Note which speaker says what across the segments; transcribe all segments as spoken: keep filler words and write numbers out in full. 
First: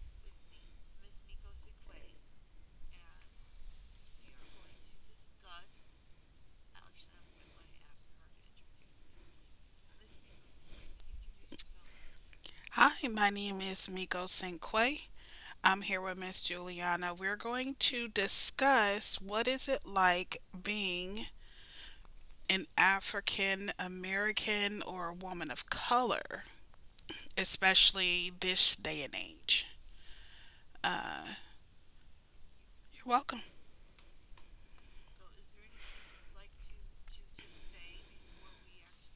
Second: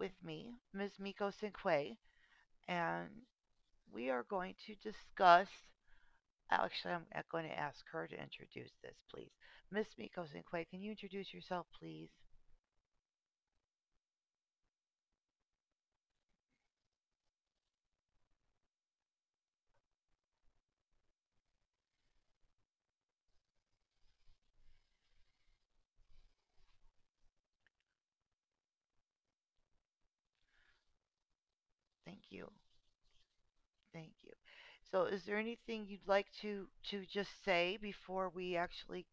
Speaker 1: with me miss Miko Cinque, and we are going to discuss. Actually, I'm going to ask her to introduce this, please. miss Miko Cinque, can you introduce yourself, please?
Speaker 2: Hi, my name is Miko Cinque. I'm here with Miss Juliana. We're going to discuss what is it like being an African American or a woman of color, especially this day and age. Uh,
Speaker 1: Thank you.
Speaker 2: you're welcome.
Speaker 1: Thank you. So, is there anything you'd like to to just say before we actually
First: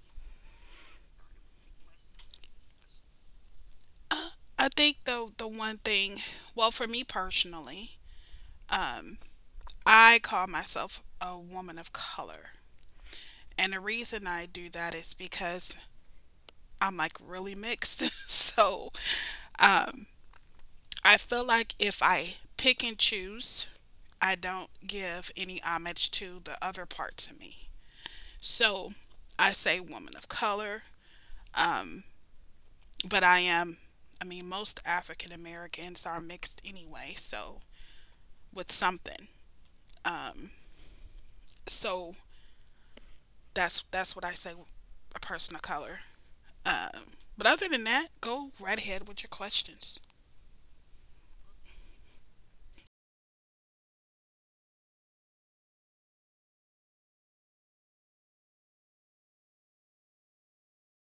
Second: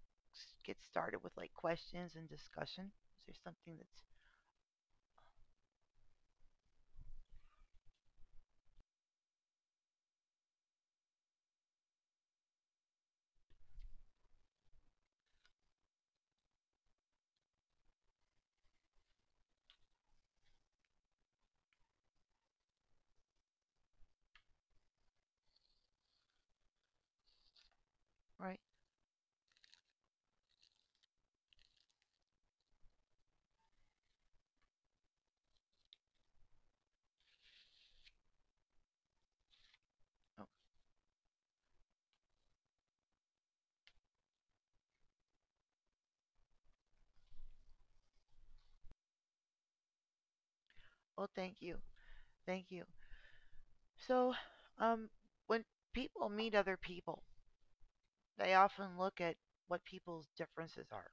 Speaker 1: get started with like questions and discussion? Is there something that's
Speaker 2: I think the the one thing, well, for me personally, um, I call myself a woman of color, and the reason I do that is because I'm like really mixed. So um, I feel like if I pick and choose, I don't give any homage to the other parts of me.
Speaker 1: right?
Speaker 2: So I say woman of color, um, but I am, I mean, most African Americans are mixed anyway, so with something.
Speaker 1: Oh,
Speaker 2: Um, so that's that's what I say, a person of color. Um, but other than that, go right ahead with your questions.
Speaker 1: well, thank you. Thank you. So, um, when people meet other people, they often look at what people's differences are,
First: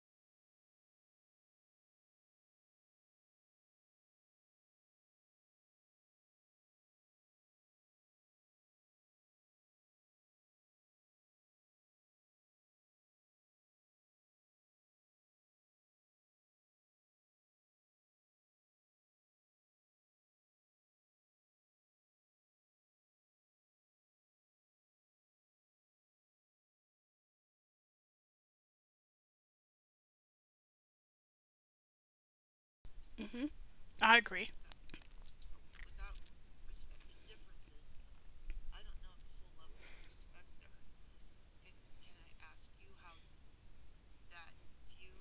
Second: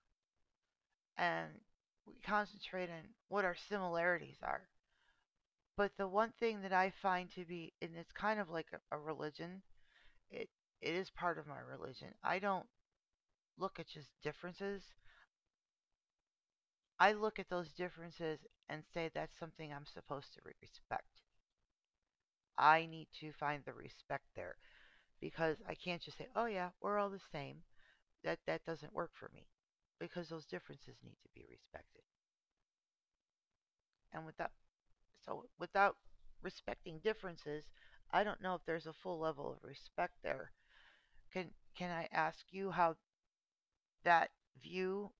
Speaker 1: and we concentrate on what our similarities are. But the one thing that I find to be, and it's kind of like a, a religion, it it is part of my religion. I don't look at just differences. I look at those differences and say that's something I'm supposed to respect. I need to find the respect there because I can't just say, "Oh yeah, we're all the same." that that doesn't work for me because those differences need to be respected.
Speaker 2: I
Speaker 1: And
Speaker 2: agree.
Speaker 1: without so without respecting differences, I don't know if there's a full level of respect there. Can can I ask you how that view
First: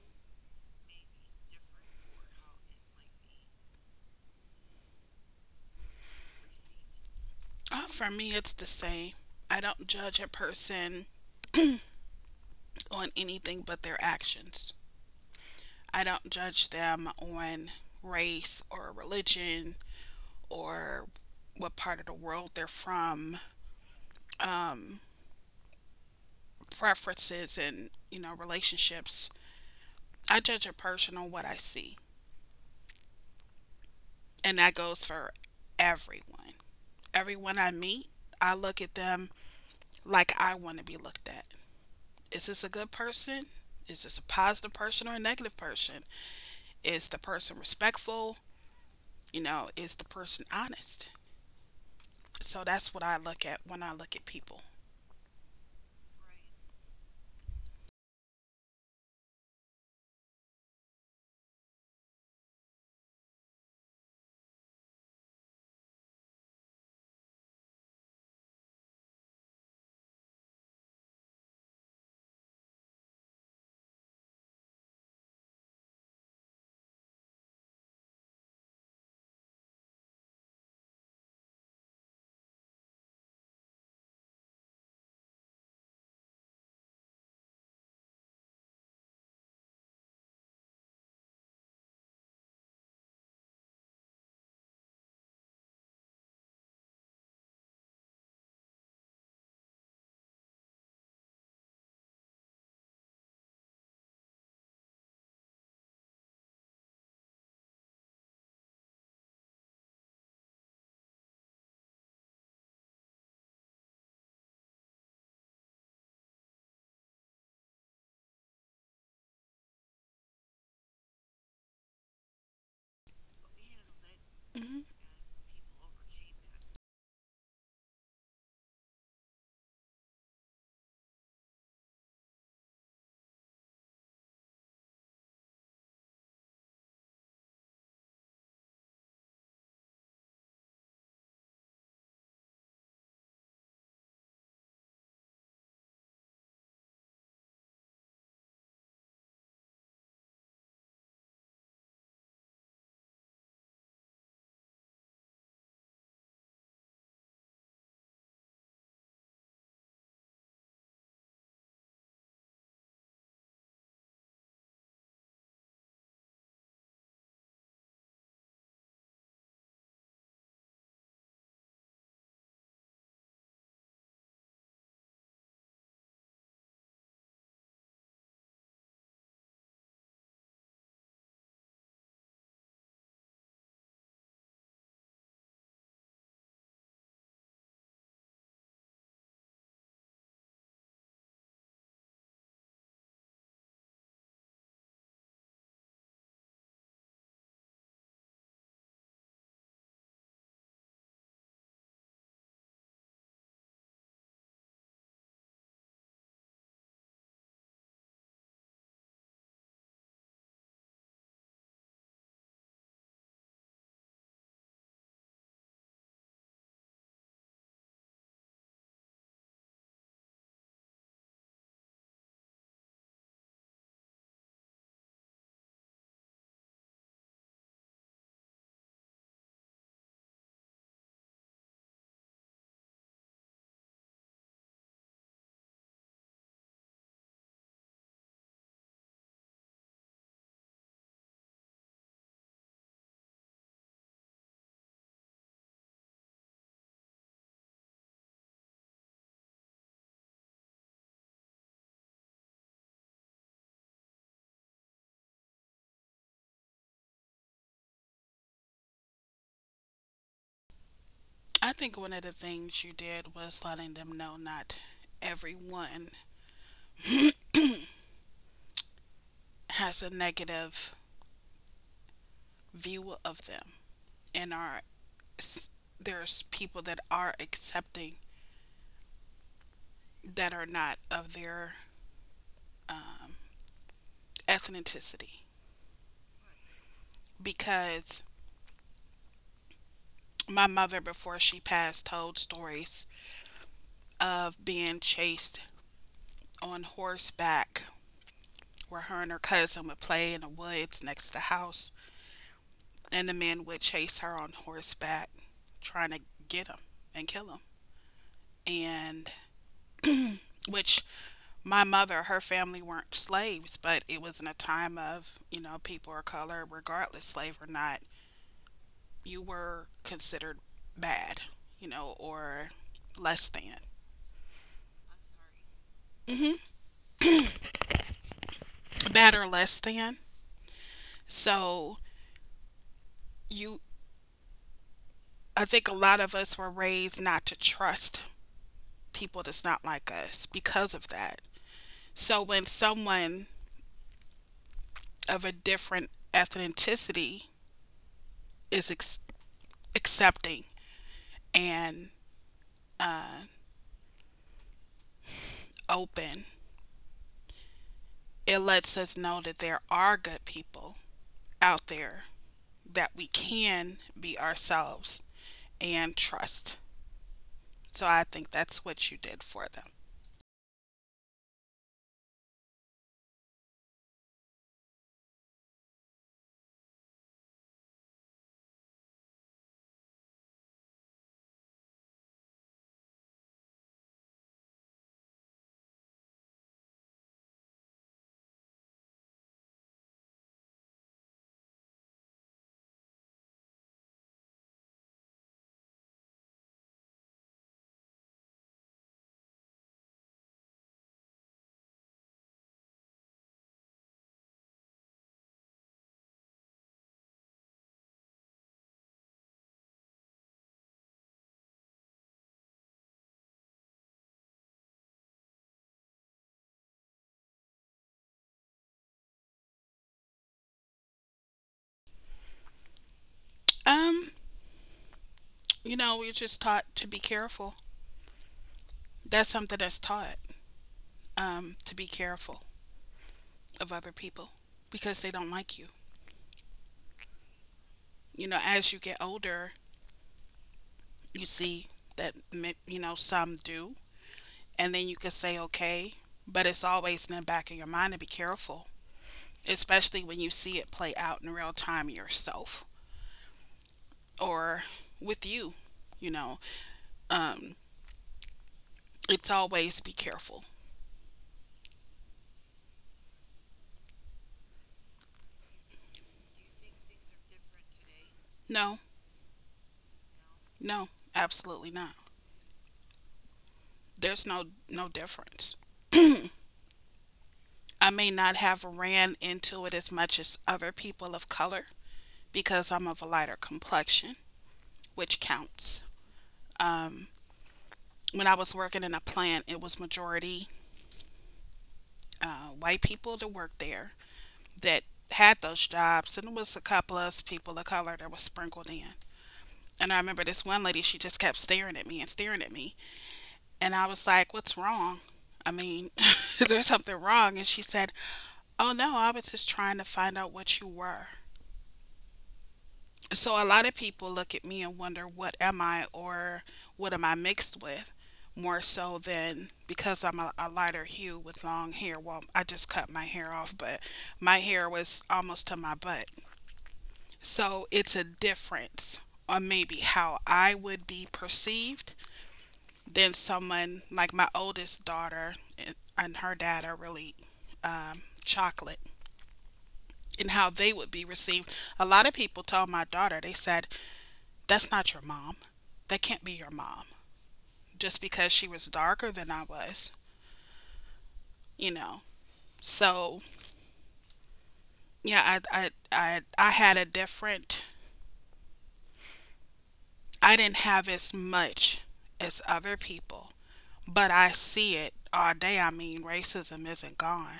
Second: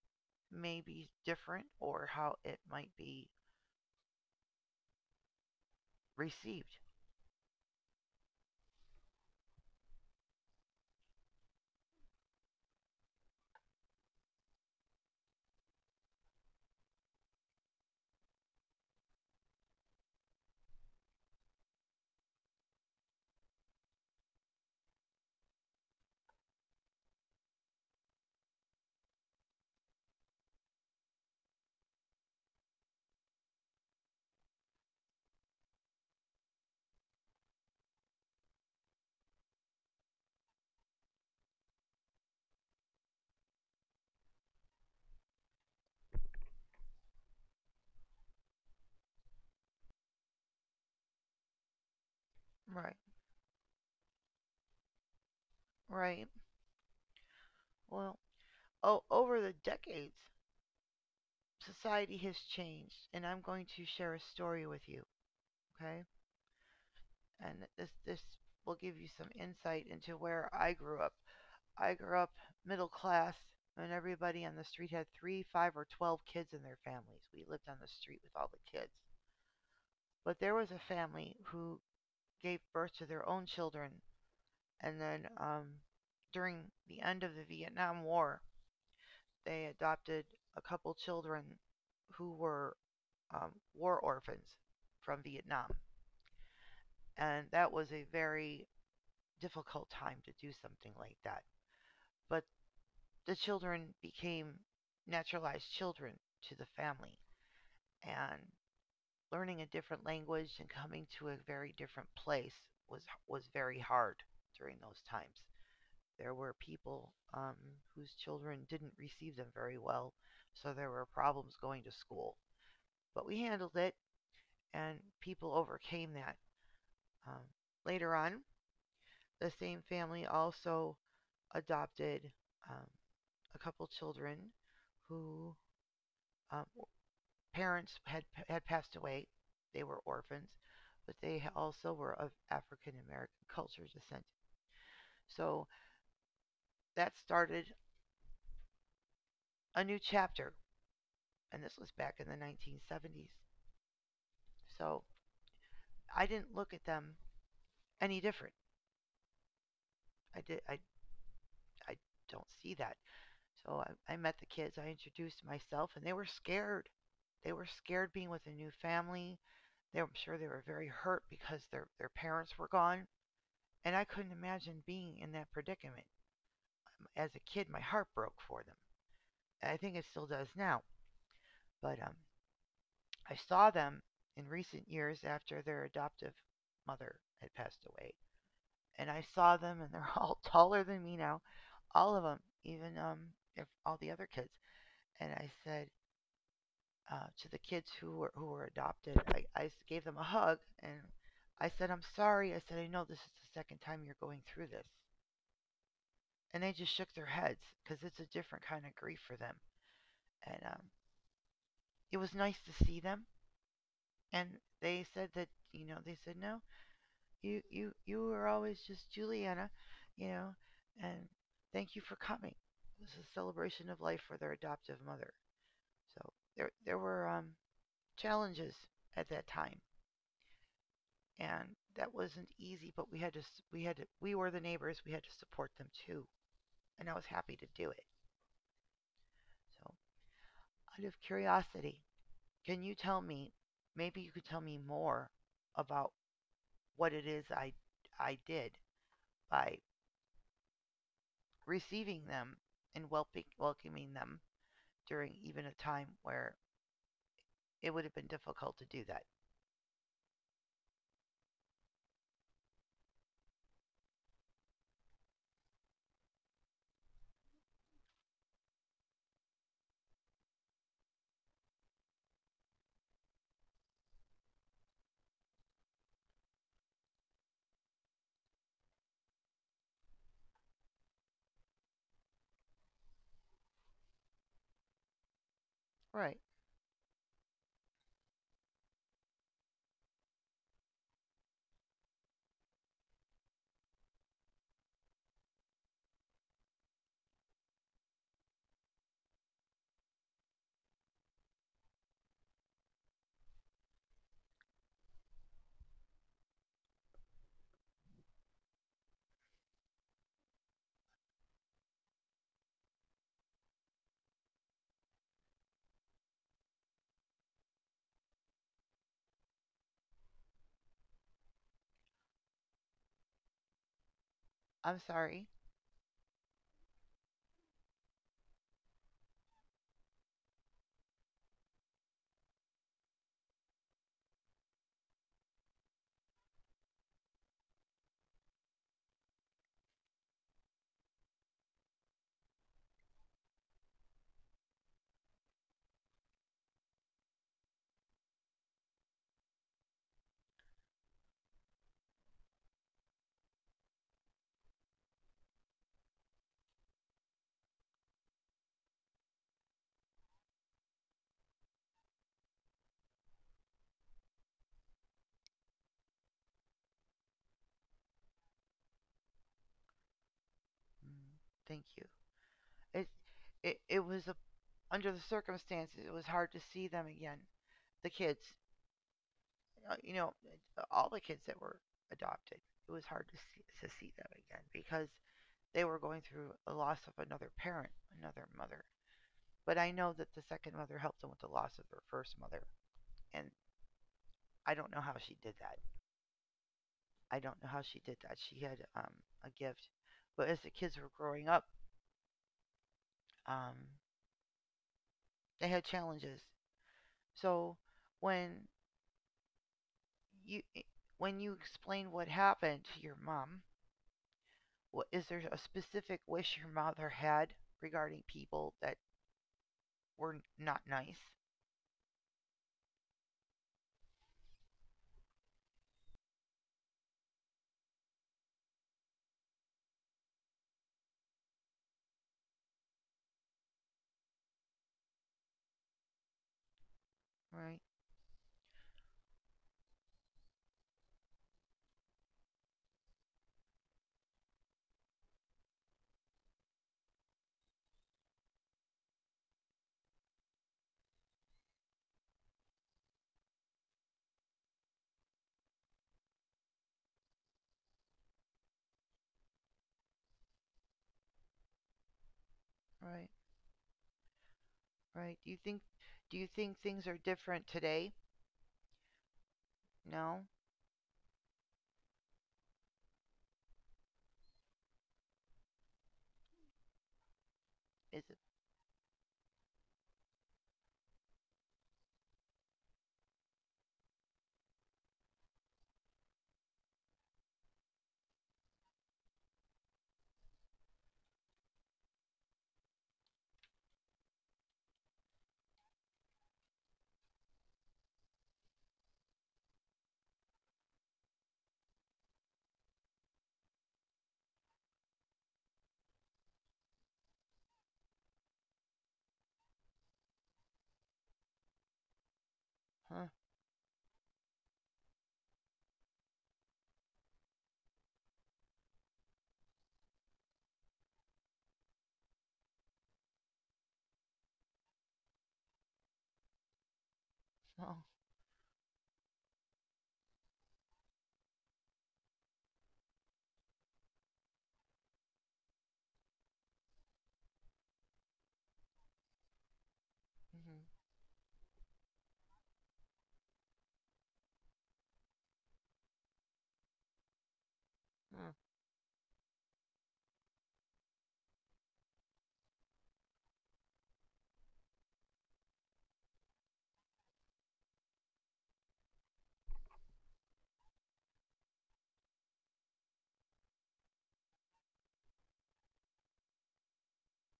Speaker 1: may be different or how it might be received?
Speaker 2: Uh, for me, it's the same. I don't judge a person on anything but their actions. I don't judge them on race or religion or what part of the world they're from, preferences and, you know, relationships. I judge a person on what I see. And that goes for everyone. Everyone I meet, I look at them like I want to be looked at. Is this a good person? Is this a positive person or a negative person? Is the person respectful? You know, is the person honest? So that's
Speaker 1: Right,
Speaker 2: what I look at when I look at people.
Speaker 1: right. Well, oh, over the decades, society has changed, and I'm going to share a story with you, okay? And this this will give you some insight into where I grew up I grew up middle class, and everybody on the street had three, five, or twelve kids in their families. We lived on the street with all the kids. But there was a family who gave birth to their own children, and then um, during the end of the Vietnam War, they adopted a couple children who were um, war orphans from Vietnam. And that was a very difficult time to do something like that. But the children became naturalized children to the family. And learning a different language and coming to a very different place was was very hard during those times. There were people um, whose children didn't receive them very well, so there were problems going to school. But we handled it,
Speaker 2: Hmm.
Speaker 1: and people overcame that. Um, Later on, the same family also adopted um, a couple children who um, parents had, had passed away. They were orphans, but they also were of African American culture descent. So that started a new chapter, and this was back in the nineteen seventies. So I didn't look at them any different. I did. I, I don't see that. So I, I met the kids. I introduced myself, and they were scared. They were scared being with a new family. They, I'm sure they were very hurt because their their parents were gone, and I couldn't imagine being in that predicament. As a kid, my heart broke for them. And I think it still does now. But um, I saw them in recent years after their adoptive mother had passed away. And I saw them, and they're all taller than me now, all of them, even um, if all the other kids. And I said uh, to the kids who were who were adopted, I I gave them a hug, and I said, "I'm sorry." I said, "I know this is the second time you're going through this," and they just shook their heads because it's a different kind of grief for them. And um, it was nice to see them and they said that, you know, they said, no, you you you were always just Juliana, you know, and thank you for coming. It was a celebration of life for their adoptive mother. So there there were um challenges at that time, and that wasn't easy, but we had to we had to, we were the neighbors, we had to support them too, and I was happy to do it. So, out of curiosity, can you tell me, maybe you could tell me more about what it is I I did by receiving them and welcoming them during even a time where it would have been difficult to do that.
Speaker 2: I think one of the things you did was letting them know not everyone has a negative view of them, and are s- there's people that are accepting that are not of their um, ethnicity.
Speaker 1: Right.
Speaker 2: Because my mother, before she passed, told stories of being chased on horseback, where her and her cousin would play in the woods next to the house, and the men would chase her on horseback, trying to get him and kill him. And which my mother, her family weren't slaves, but it was in a time of, you know, people of color, regardless, slave or not, you were considered bad, you know, or less than.
Speaker 1: I'm sorry.
Speaker 2: Bad or less than. So you, I think a lot of us were raised not to trust people that's not like us because of that. So when someone of a different ethnicity is ex- accepting and open. It lets us know that there are good people out there, that we can be ourselves and trust. So I think that's what you did for them.
Speaker 1: Mm, thank you. It it, it was a, under the circumstances it was hard to see them again. The kids, uh, you know, uh, all the kids that were adopted. It was hard to see, to see them again because they were going through a loss of another parent, another mother. But I know that the second mother helped them with the loss of their first mother, and I don't know how she did that. I don't know how she did that. She had um, a gift. But as the kids were growing up, um, they had challenges. So when you eh, when you explain what happened to your mom, what is there a specific wish your mother had regarding people that were not nice?
Speaker 2: Um, you know, we're just taught to be careful. That's something that's taught, um, to be careful of other people because they don't like you.
Speaker 1: Right,
Speaker 2: You know, as you get older, you see that you know some do, and then you can say okay. But it's always in the back of your mind to be careful, especially when you see it play out in real time yourself or with you. You know, um, it's always be careful.
Speaker 1: right, right. Do you think, do you think things are different today?
Speaker 2: No,
Speaker 1: No.
Speaker 2: no, absolutely not. There's no no difference. I
Speaker 1: Is
Speaker 2: may
Speaker 1: it?
Speaker 2: not have ran into it as much as other people of color because I'm of a lighter complexion, which counts. Um, when I was working in a plant, it was majority uh, white people to work there that had those jobs, and it was a couple of us people of color that was sprinkled in. And I remember this one lady, she just kept staring at me and staring at me. And I was like, "What's wrong? I mean, is there something wrong?" And she said, "Oh no, I was just trying to find out what you were."
Speaker 1: Huh?
Speaker 2: So a lot of people look at me and wonder, "What am I, or what am I mixed with?" More so than because I'm a, a lighter hue with long hair. Well, I just cut my hair off, but my hair was almost to my butt. So
Speaker 1: No.
Speaker 2: it's a difference on maybe how I would be perceived than someone like my oldest daughter and, and her dad are really, um, chocolate, and how they would be received. A lot of people told my daughter, they said, "That's not your mom. That can't be your mom," just
Speaker 1: Mm-hmm.
Speaker 2: because she was darker than I was, you know. So yeah, I, I, I, I had a different, I didn't have as much as other people, but I see it all day. I mean, racism isn't gone.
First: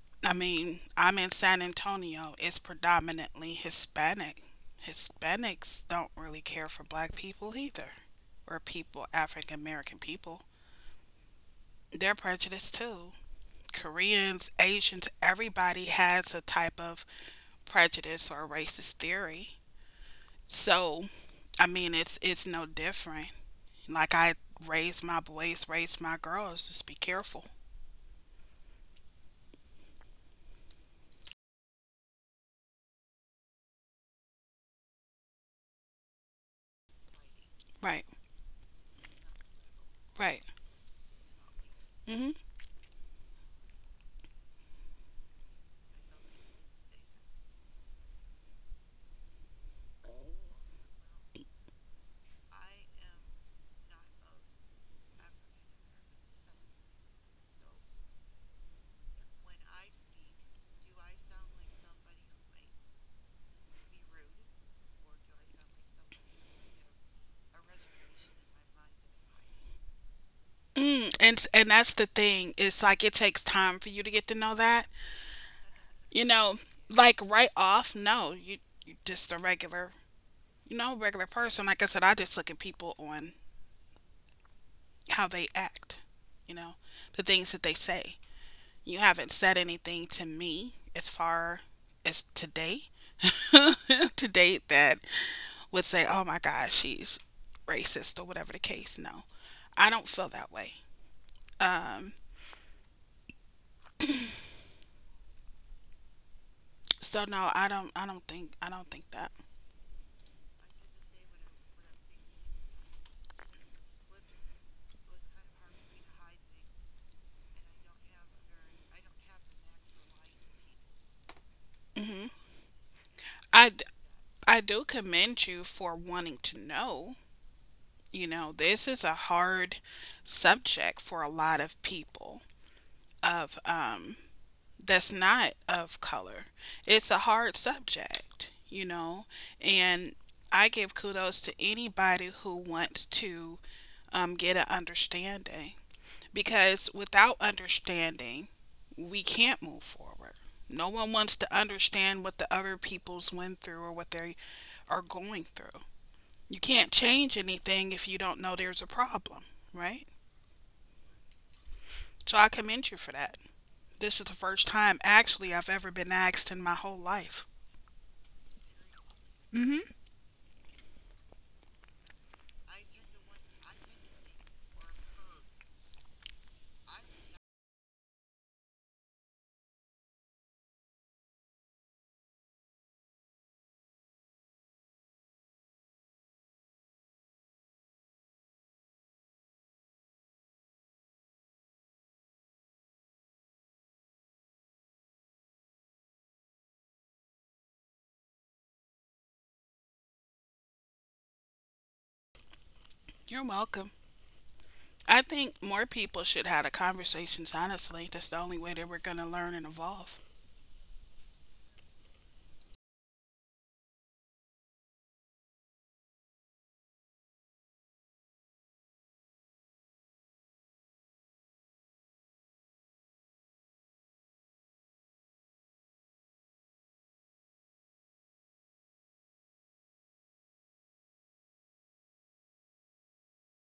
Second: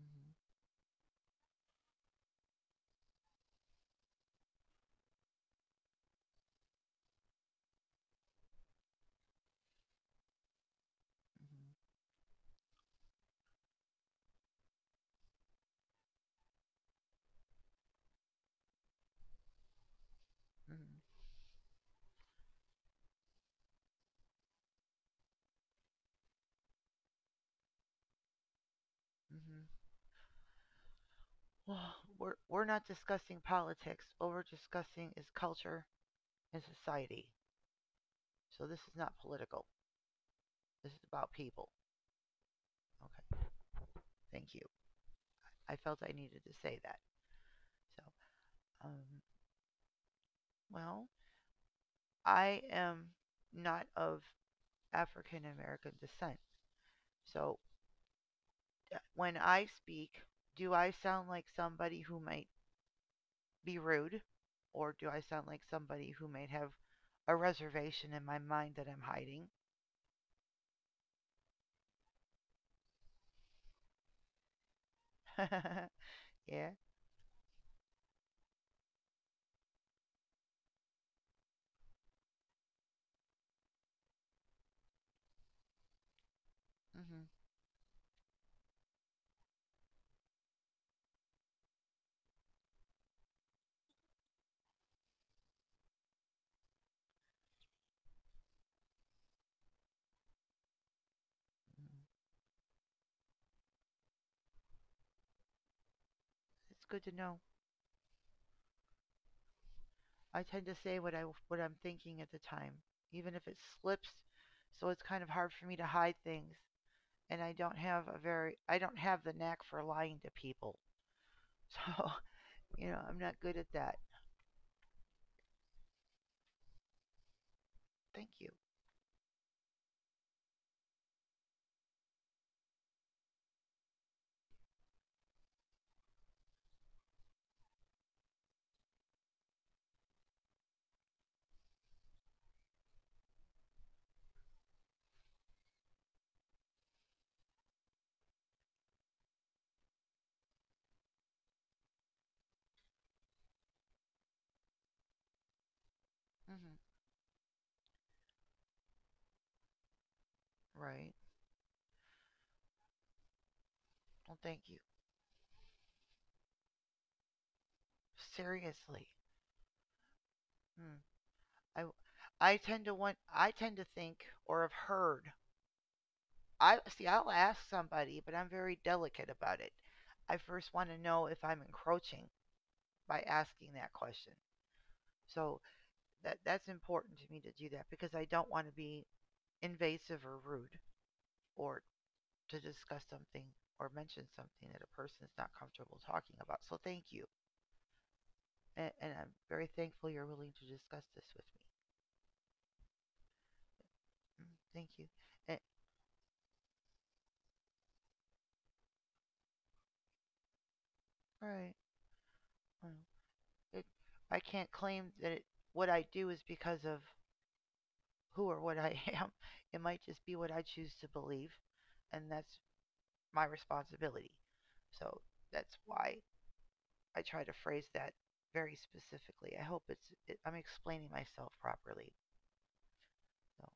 Speaker 1: Mm-hmm.
Speaker 2: I mean, I'm in San Antonio. It's predominantly Hispanic. Hispanics don't really care for black people either, or people, African American people.
Speaker 1: Mm-hmm.
Speaker 2: They're prejudiced too. Koreans, Asians, everybody has a type of prejudice or racist theory. So,
Speaker 1: Mm-hmm.
Speaker 2: I mean, it's it's no different. Like I raised my boys, raised my girls, just be careful.
Speaker 1: Mm-hmm. we're we're not discussing politics. All we're discussing is culture and society.
Speaker 2: Right,
Speaker 1: So this is not political.
Speaker 2: right.
Speaker 1: This is about people.
Speaker 2: Mhm.
Speaker 1: Okay, thank you. I felt I needed to say that. So, um, well, I am not of African American descent. So uh, when I speak, do I sound like somebody who might be rude, or do I sound like somebody who might have a reservation in my mind that I'm hiding?
Speaker 2: Mm, and and that's the thing. It's like it takes time for you to get to know that. You know,
Speaker 1: Yeah.
Speaker 2: like right off, no, you you just a regular, you know, regular person. Like I said, I just look at people on how they act. You know, the
Speaker 1: Mm-hmm.
Speaker 2: things that they say. You haven't said anything to me as far as today, to date, that would say, "Oh my gosh, she's racist," or whatever the case. No, I don't feel that way.
Speaker 1: Mm-hmm.
Speaker 2: Um,
Speaker 1: It's good to
Speaker 2: so
Speaker 1: know.
Speaker 2: no, I don't. I don't think. I don't think that.
Speaker 1: I tend to say what I what I'm thinking at the time, even if it slips. So it's kind of hard for me to hide things, and I don't have a very I don't have the knack for lying to people. So
Speaker 2: Hmm.
Speaker 1: you know I'm not good at
Speaker 2: I, d-
Speaker 1: that.
Speaker 2: I do commend you for wanting to know. You
Speaker 1: Thank you.
Speaker 2: know, this is a hard subject for a lot of people of um that's not of color. It's a hard subject, you know, and I give kudos to anybody who wants to, um, get an understanding, because without understanding, we can't move forward. No one wants to understand what the other people's went through or what their are going through. You
Speaker 1: Hmm.
Speaker 2: can't change anything if you don't know there's a problem, right?
Speaker 1: Right.
Speaker 2: So I commend you for that. This is
Speaker 1: Well,
Speaker 2: the
Speaker 1: thank
Speaker 2: first
Speaker 1: you.
Speaker 2: time, actually, I've ever been asked in my whole life.
Speaker 1: Seriously.
Speaker 2: Hmm.
Speaker 1: Hmm. I I tend to want I tend to think or have heard. I see. I'll ask somebody, but I'm very delicate about it. I first want to know if I'm encroaching by asking that question. So that that's important to me to do that because I don't want to be invasive or rude or to discuss something or mention something that a person is not comfortable talking about. So thank you. And, and I'm very thankful you're willing to discuss this with me.
Speaker 2: You're welcome.
Speaker 1: Mm, thank you.
Speaker 2: I
Speaker 1: And,
Speaker 2: think more people should have the conversations, honestly. That's the only way that we're going to learn and evolve.
Speaker 1: all right. Well, It, I can't claim that it, what I do is because of who or what I am. It might just be what I choose to believe, and that's my responsibility. So that's why I try to phrase that very specifically. I hope it's it, I'm explaining myself properly. So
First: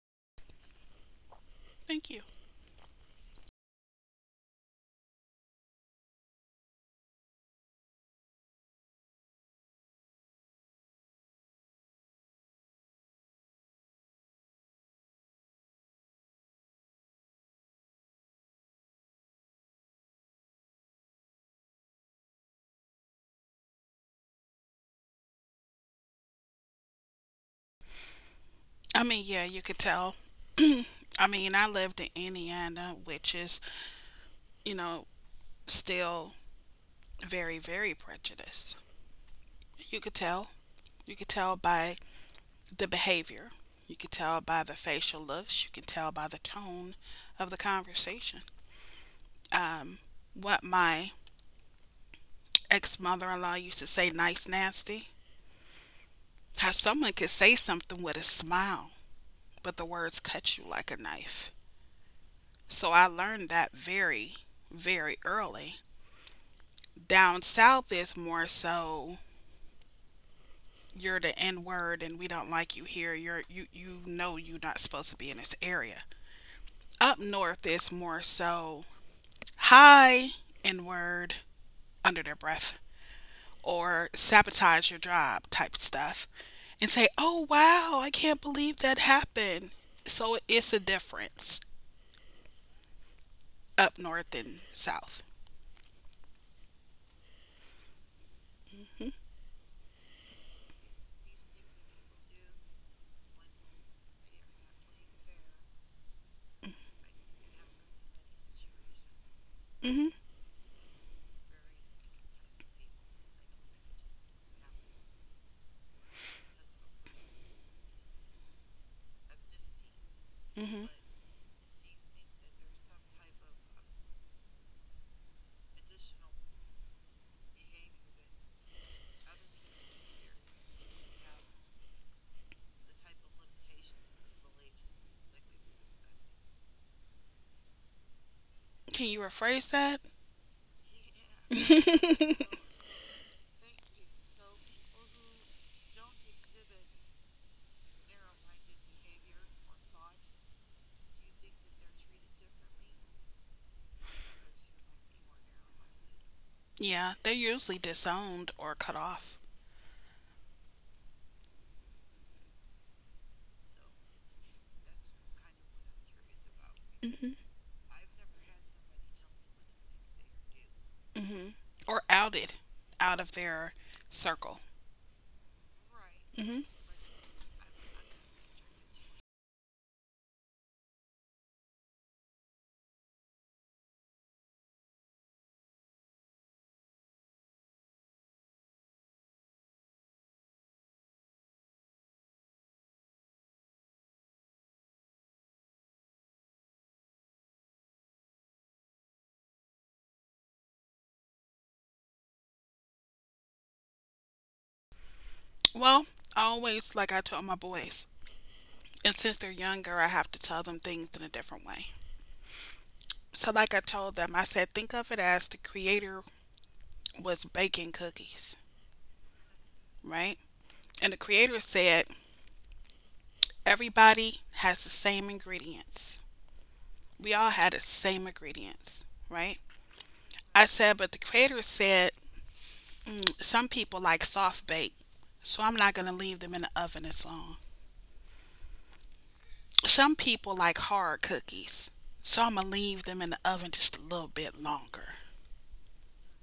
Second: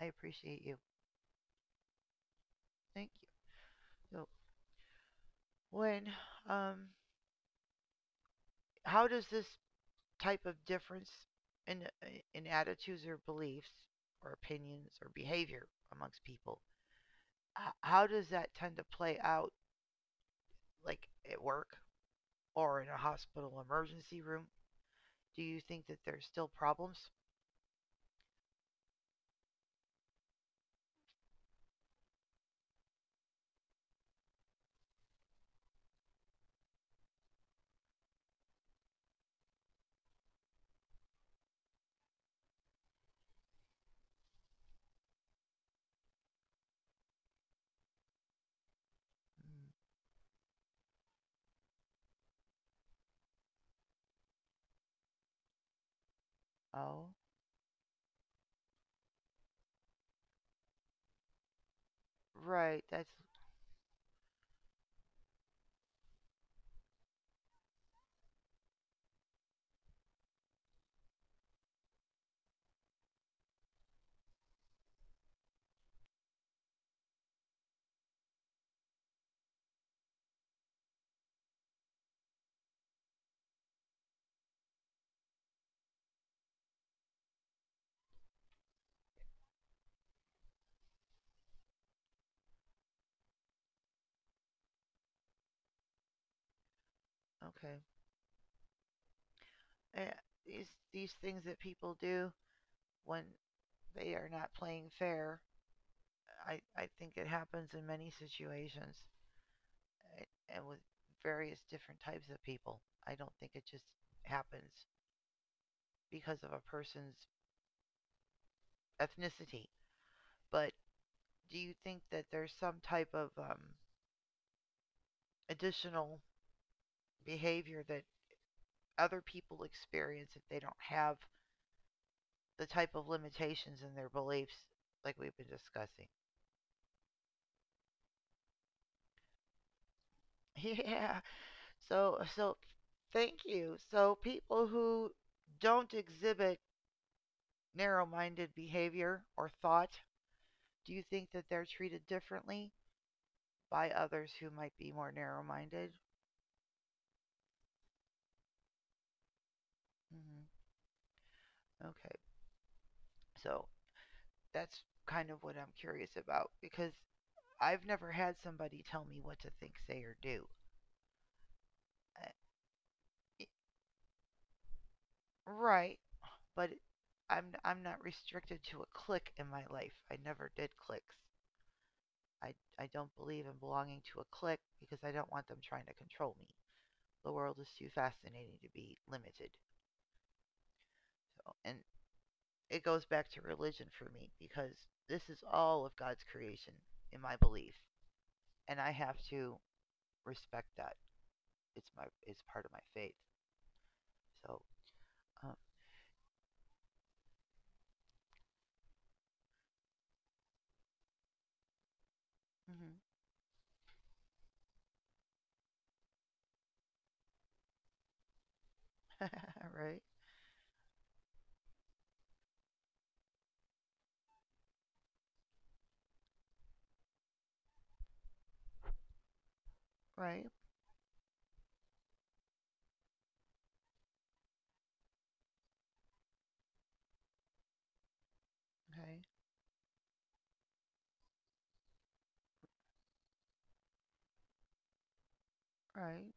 Speaker 1: I appreciate you.
Speaker 2: Thank you.
Speaker 1: Thank you. So when um, how does this type of difference in eh, in attitudes or beliefs or opinions or behavior amongst people, h- how does that tend to play out, like at work or in a hospital emergency room? Do you think that there's still problems?
Speaker 2: I mean, yeah, you could tell. I mean, I lived in Indiana, which is, you know, still very, very prejudiced. You could tell. You could tell by the behavior. You can tell by the facial looks. You can tell by the tone of the conversation.
Speaker 1: Mm,
Speaker 2: Um, what my ex mother in law used to say, nice, nasty. How
Speaker 1: oh,
Speaker 2: someone could say something with a smile, but the words cut you like a knife.
Speaker 1: right.
Speaker 2: So I
Speaker 1: That's
Speaker 2: learned that very, very early. Down south is more so, "You're the N word, and we don't like you here. You're you you know you're not supposed to be in this area." Up north is more so, "Hi," n word under their breath, or sabotage your job type stuff and say, "Oh wow, I can't believe that happened." So it's a difference up north and south.
Speaker 1: okay.
Speaker 2: Hmm.
Speaker 1: uh, these these things that people do when they are not playing fair. I I think it happens in many situations,
Speaker 2: Hmm.
Speaker 1: eh, and with various different types of people. I don't think it just happens because of a person's ethnicity. But do you think that there's some type of um, additional behavior that other people experience if they don't have the type of limitations in their beliefs like we've been discussing?
Speaker 2: Can you rephrase that?
Speaker 1: Yeah. So so thank you. So people who don't exhibit narrow-minded behavior or thought, do you think that they're treated differently by others who might be more narrow-minded?
Speaker 2: Yeah, they're usually disowned or cut off.
Speaker 1: Hmm. Okay. So that's kind of what I'm curious about because
Speaker 2: Hmm.
Speaker 1: I've never had somebody tell me what to think, say, or do.
Speaker 2: Hmm. Or
Speaker 1: Uh,
Speaker 2: outed out of
Speaker 1: i-
Speaker 2: their circle.
Speaker 1: Right,
Speaker 2: Hmm.
Speaker 1: but I'm I'm not restricted to a clique in my life. I never did cliques. I, I don't believe in belonging to a clique because I don't want them trying to control me. The world is too fascinating to be limited. So, and it goes back to religion for me because this is all of God's creation in my belief, and I have to respect that. It's my it's part of my faith. So, um,
Speaker 2: Well, I always, like I told my boys. And since they're younger, I have to tell them things in a different way.
Speaker 1: mm-hmm.
Speaker 2: So, like I told them, I said, think of it as the creator was baking cookies,
Speaker 1: Right,
Speaker 2: right? And the creator said, everybody has the same ingredients. We all had the same ingredients, right?
Speaker 1: right,
Speaker 2: I said, but the creator said, some people like soft bake, so I'm not going to leave them in the oven as long.
Speaker 1: okay,
Speaker 2: Some people like hard cookies, so I'm going to leave them in the oven just a little bit longer,
Speaker 1: right,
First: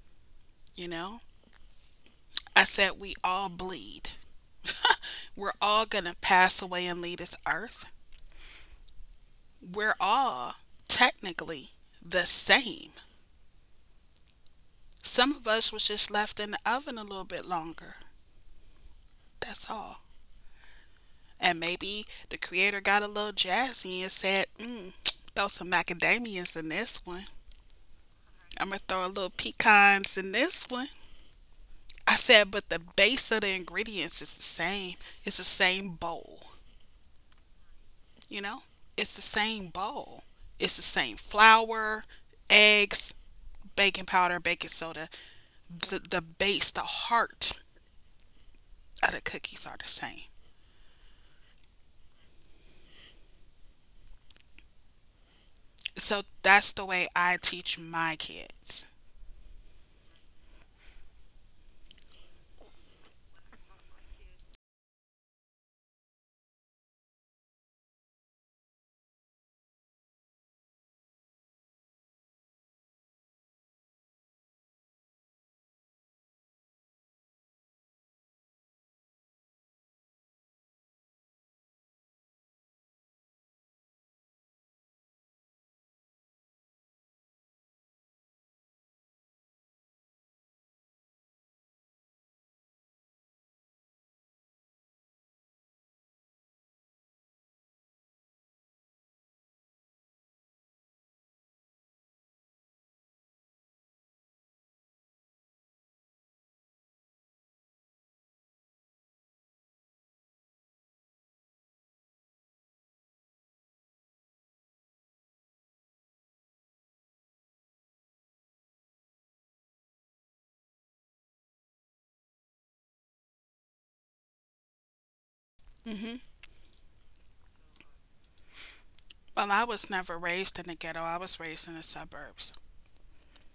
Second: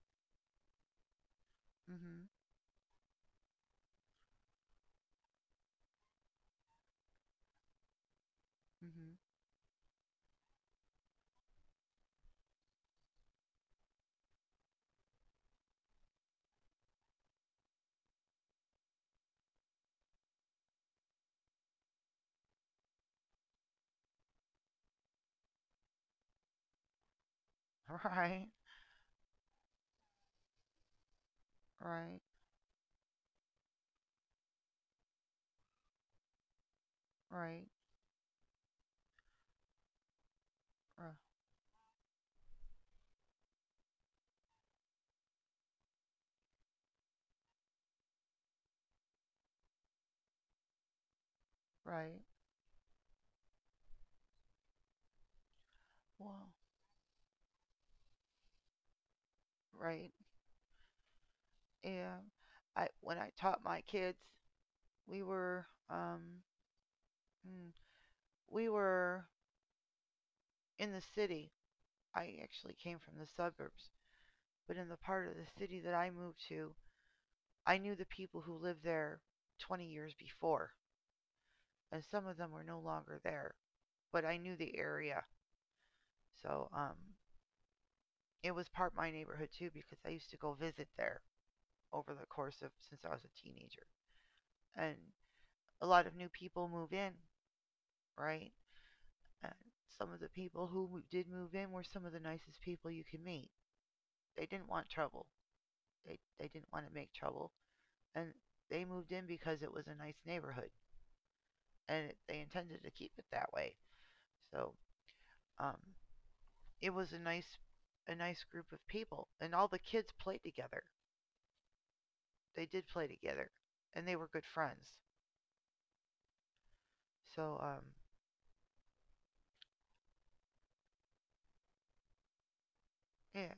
Speaker 2: you know?
Speaker 1: mm-hmm,
Speaker 2: I said, we all bleed. We're all going to pass away and leave this earth.
Speaker 1: mm-hmm,
Speaker 2: We're all technically the same. Some of us was just left in the oven a little bit longer. That's all. And maybe the creator got a little jazzy and said, mm, throw some macadamias in this one.
Speaker 1: right,
Speaker 2: I'm going to throw a little pecans in this one. I
Speaker 1: right,
Speaker 2: said, but the base of the ingredients is the same. It's the same bowl,
Speaker 1: right,
Speaker 2: you know? It's the same bowl. It's the
Speaker 1: uh,
Speaker 2: same flour, eggs, baking powder, baking soda, the, the base, the heart of the cookies are the same.
Speaker 1: right,
Speaker 2: So
Speaker 1: wow,
Speaker 2: that's the way I teach my kids.
Speaker 1: right, yeah. I when I taught my kids, we were um mm, we were in the city. I actually came from the suburbs, but in the part of the city that I moved to, I knew the people who lived there twenty years before, and some of them were no longer there, but I knew the area. So, um it was part of my neighborhood too because I used to go visit there over the course of since I was a teenager. And a lot of new people move in, right? Uh, some of the people who did move in were some of the nicest people you can meet. They didn't want trouble. They they didn't want to make trouble, and they moved in because it was a nice neighborhood, and it, they intended to keep it that way. So um, it was a nice a nice group of people, and all the kids played together. They did play together, and they were good friends.
Speaker 2: Hmm.
Speaker 1: So um,
Speaker 2: Well, I was never raised in the ghetto. I was raised in the suburbs.
Speaker 1: yeah.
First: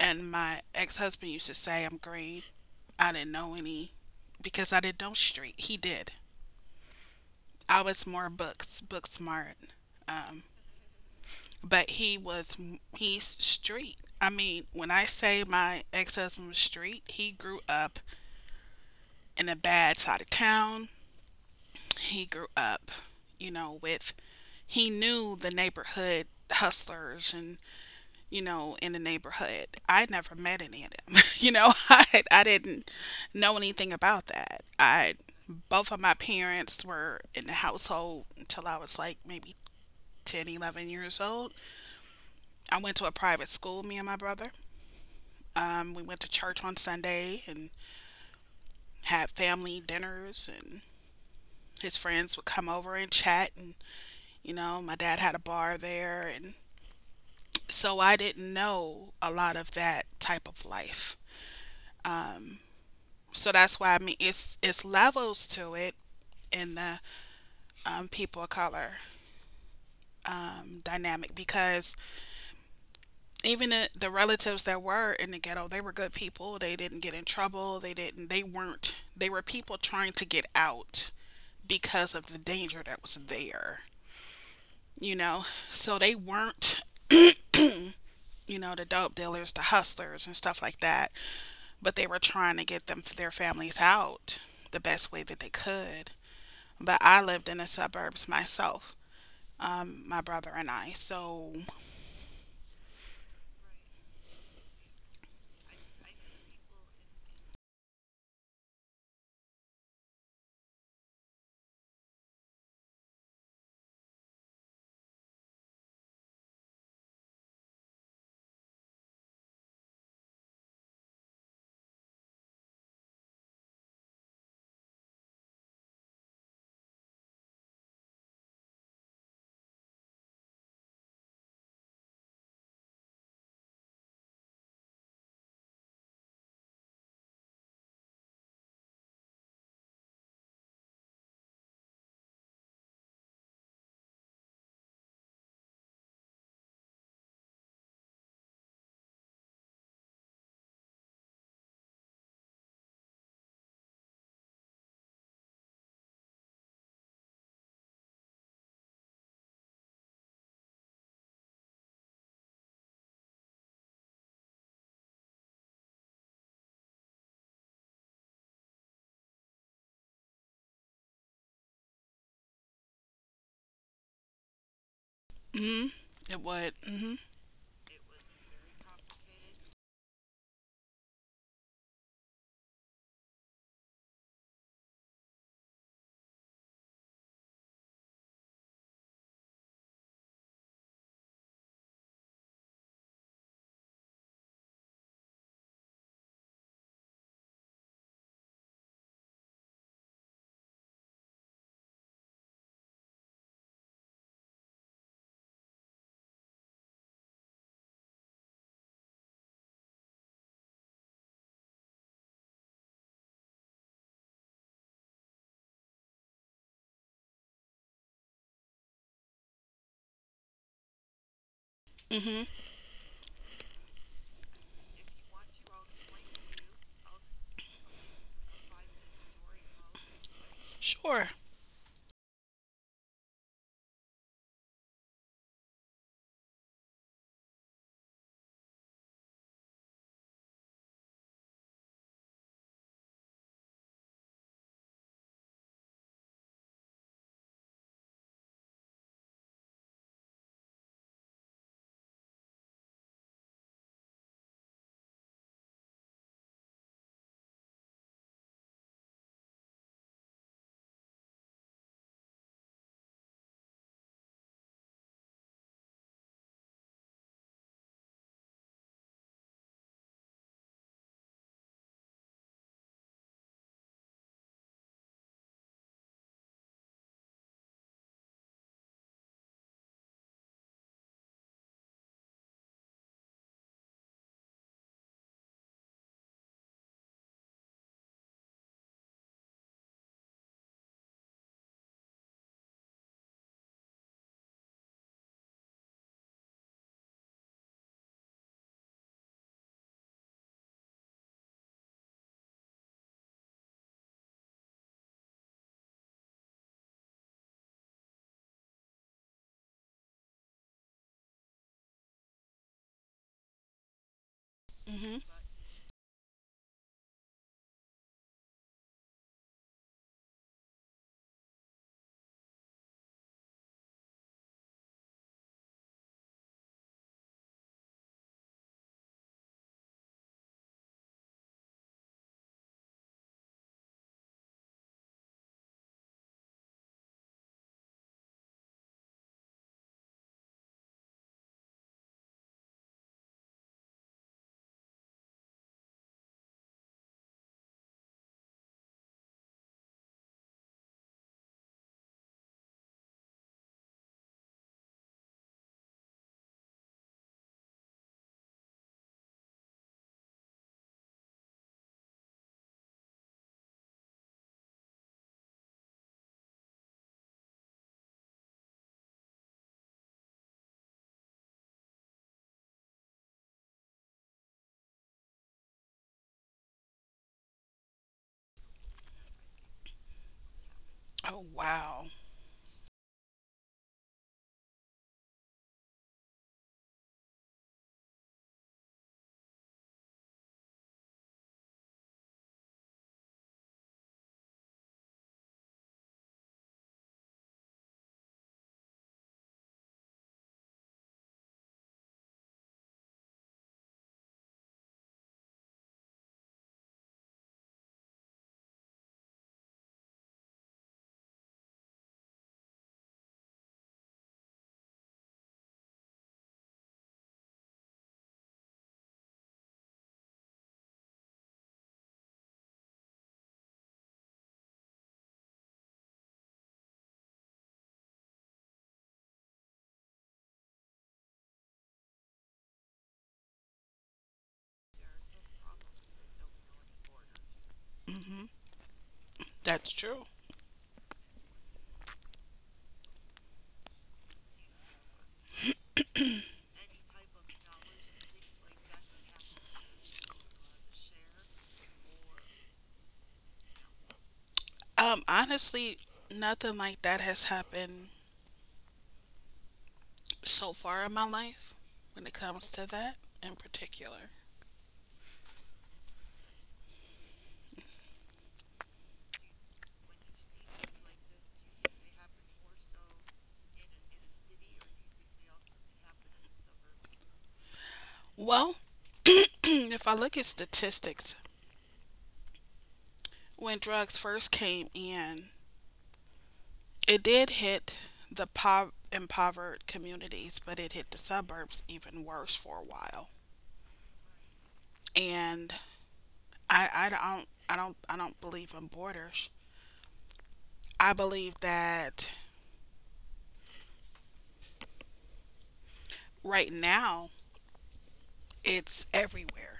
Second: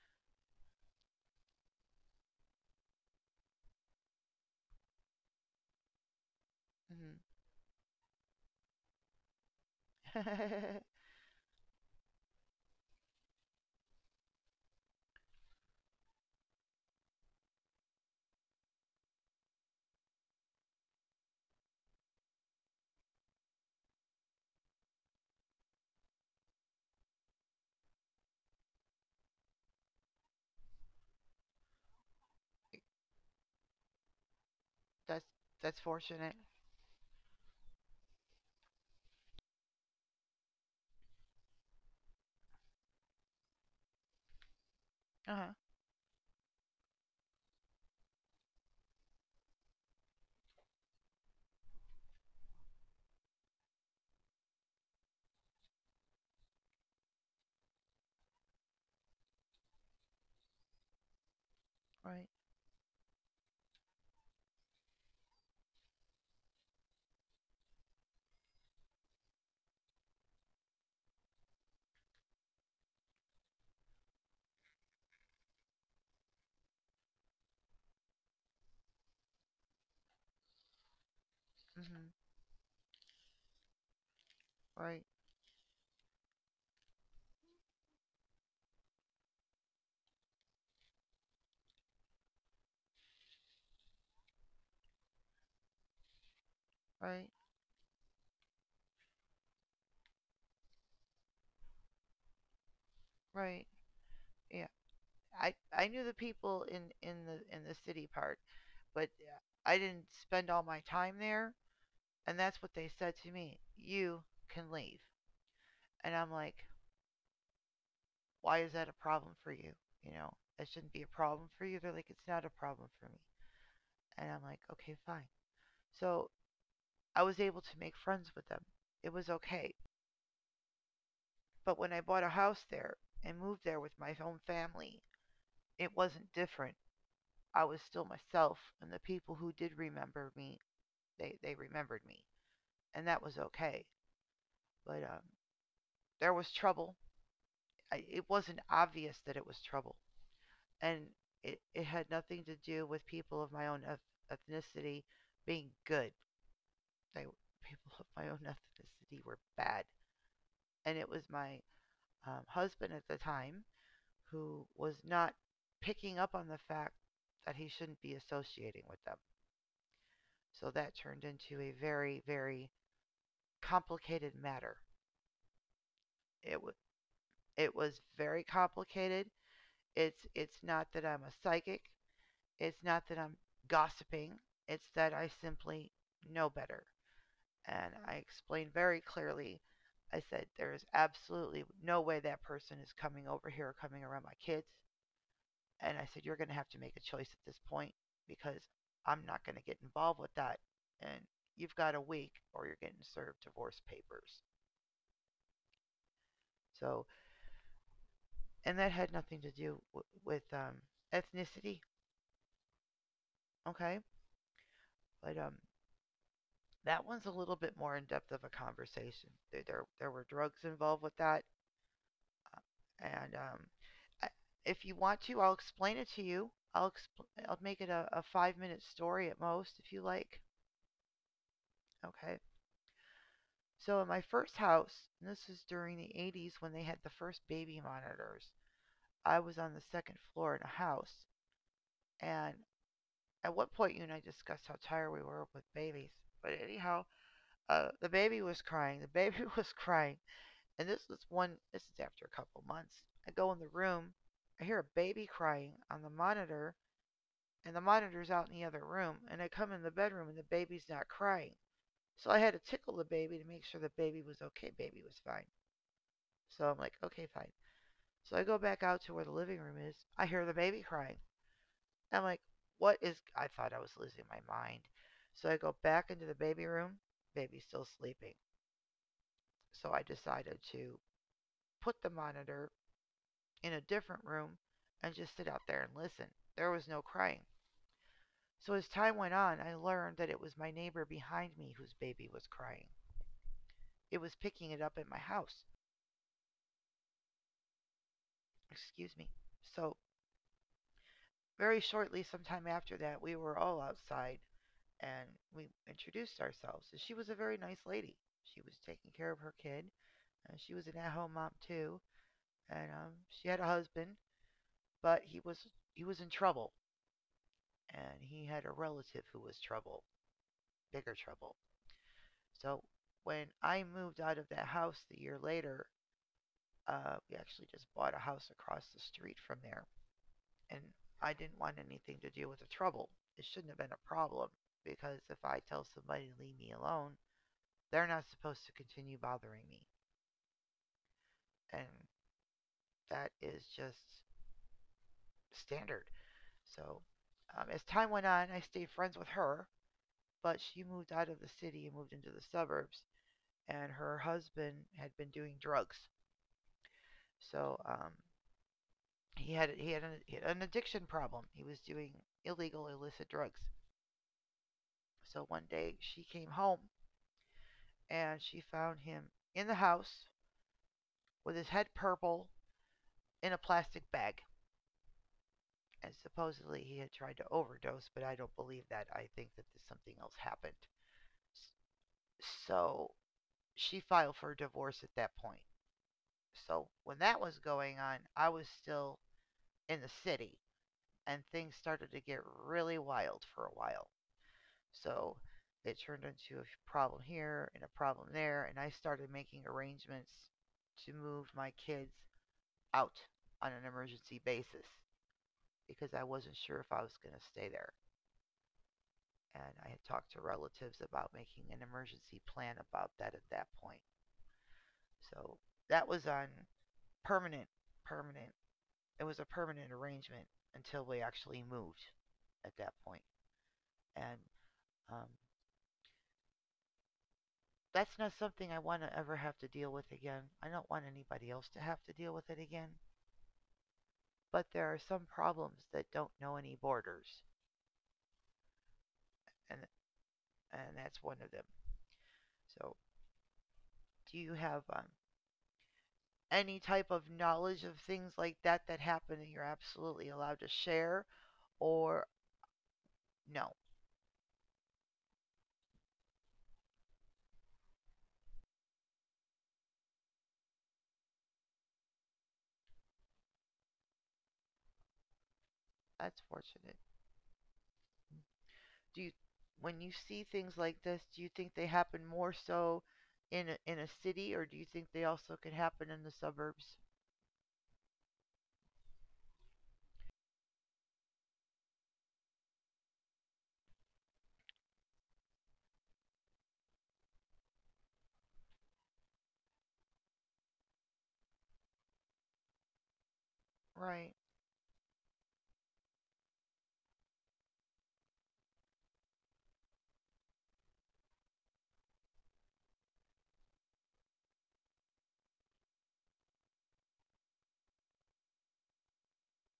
Speaker 2: And my ex husband used to say I'm green. I didn't know any because I didn't know street. He did. I was more books, book smart. Um,
Speaker 1: Hmm.
Speaker 2: but he was, he's street. I mean, when I say my ex husband was street, he grew up in a bad side of town. He grew up, you know, with he knew the neighborhood hustlers and you know in the neighborhood I never met any of them you know I, I didn't know anything about that. I
Speaker 1: that's that's
Speaker 2: Both of my
Speaker 1: fortunate.
Speaker 2: parents were in the household until I was like maybe ten, eleven years old. I went to a private school, me and my brother.
Speaker 1: Uh huh.
Speaker 2: Um, we went to church on Sunday and had family dinners, and his friends would come over and chat. And you know, my dad had a bar there, and so I didn't know a lot of that type of life.
Speaker 1: Right.
Speaker 2: So that's why, I mean, it's it's levels to it in the um, people of color um, dynamic, because even the, the relatives that were in the ghetto, they were good people. They didn't get in trouble. They didn't they weren't They were people trying to get out
Speaker 1: Hmm.
Speaker 2: because of the danger that was there,
Speaker 1: Right.
Speaker 2: you know. So they weren't, you know, the dope dealers, the hustlers, and stuff like that. But they were trying to get them their families out the best way that they could. But I
Speaker 1: Right.
Speaker 2: lived in the suburbs myself, um, my brother and I. So
Speaker 1: Right. Yeah. I I knew the people in in the in the city part, but uh, I didn't spend all my time there, and that's what they said to me. You can leave, and I'm like, why is that a problem for you? You know, that shouldn't be a problem for you. They're like, it's not a problem for me, and I'm like, okay, fine. So I was able to make friends with them. It was okay. But when I bought a house there and moved there with my own family, it wasn't different. I was still myself, and the people who did remember me they they remembered me, and that was okay. But um, There was trouble. I, it wasn't obvious that it was trouble, and it it had nothing to do with people of my own ethnicity being good. They people of my own ethnicity were bad, and it was my um, husband at the time who was not picking up on the fact that he shouldn't be associating with them. So that turned into a very very complicated matter.
Speaker 2: mm, it
Speaker 1: It was
Speaker 2: would, mm-hmm.
Speaker 1: it was very complicated. It's it's not that I'm a psychic. It's not that I'm gossiping. It's that I simply know better. And I explained very clearly. I said there is absolutely no way that person is coming over here or coming around my kids. And I said you're going to have to make a choice at this point because I'm not going to get involved with that. And you've got a week or you're getting served divorce papers. So, and that had nothing to do w- with um, ethnicity, okay? But um, That one's a little bit more in depth of a conversation. There there, there were drugs involved with that,
Speaker 2: Mm-hmm.
Speaker 1: and um, I, if you want to, I'll explain it to you. I'll expl- I'll make it a, a five minute story at most if you like.
Speaker 2: Sure.
Speaker 1: Okay. So in my first house, and this is during the eighties when they had the first baby monitors. I was on the second floor in a house, and at one point you and I discussed how tired we were with babies. But anyhow, uh, the baby was crying. The baby was crying. And this is one, this is after a couple months. I go in the room, I hear a baby crying on the monitor, and the monitor's out in the other room. And I come in the bedroom, and the baby's not crying. So I had to tickle the baby to make sure the baby was okay. Baby was fine. So I'm like, okay, fine. So I go back out to where the living room is. I hear the baby crying. I'm like, what is. I thought I was losing my mind. So I go back into the baby room. Baby's still sleeping. So I decided to put the monitor in a different room and just sit out there and listen. There was no crying. So as time went on, I learned that it was my neighbor behind me whose baby was crying. It was picking it up at my house. Excuse me. So very shortly, sometime after that, we were all outside and we introduced ourselves. And she was a very nice lady. She was taking care of her kid. And she was an at-home mom too. And um, she had a husband, but
Speaker 2: Mm-hmm.
Speaker 1: he was he was in trouble, and he had a relative who was trouble, bigger trouble. So when I moved out of that house the year later, uh, we actually just bought a house across the street from there. And I didn't want anything to do with the trouble. It shouldn't have been a problem because if I tell somebody to leave me alone, they're not supposed to continue bothering me. And that is just standard. So um, as time went on, I stayed friends with her, but she moved out of the city and moved into the suburbs. And her husband had been doing drugs. So um, he had he had an, he had an addiction problem. He was doing illegal illicit drugs. So one day she came home and she found him in the house with his head purple in a plastic bag. And supposedly he had tried to overdose, but I don't believe that. I think that this, something else happened.
Speaker 2: Oh wow.
Speaker 1: So she filed for a divorce at that point. So when that was going on, I was still in the city and things started to get really wild for a while. So it turned into a problem here and a problem there, and I started making arrangements to move my kids out on an emergency basis because I wasn't sure if I was going to stay there. And I had talked to relatives about making an emergency plan about that at that point. So that was on permanent, permanent. It was a permanent arrangement until we actually moved at that point. And um, that's not something I want to ever have to deal with again. I don't want anybody else to have to deal with it again. But there are some problems that don't know any borders,
Speaker 2: Mm-hmm.
Speaker 1: and
Speaker 2: That's true.
Speaker 1: and that's one of them. So, do you have um, any type of knowledge of things like that that happen and you're absolutely allowed to share, or no?
Speaker 2: Um, honestly, nothing like that has happened so far in my life when it comes to that in particular.
Speaker 1: That's fortunate. Do you, when you see things like this, do you think they happen more so in a, in a city, or do you think they also could happen in the suburbs?
Speaker 2: Well, if I look at statistics, when drugs first came in, it did hit the po- impoverished communities, but it hit the suburbs even worse for a while.
Speaker 1: Right.
Speaker 2: And I, I don't I don't I don't believe in borders. I believe that right now it's everywhere.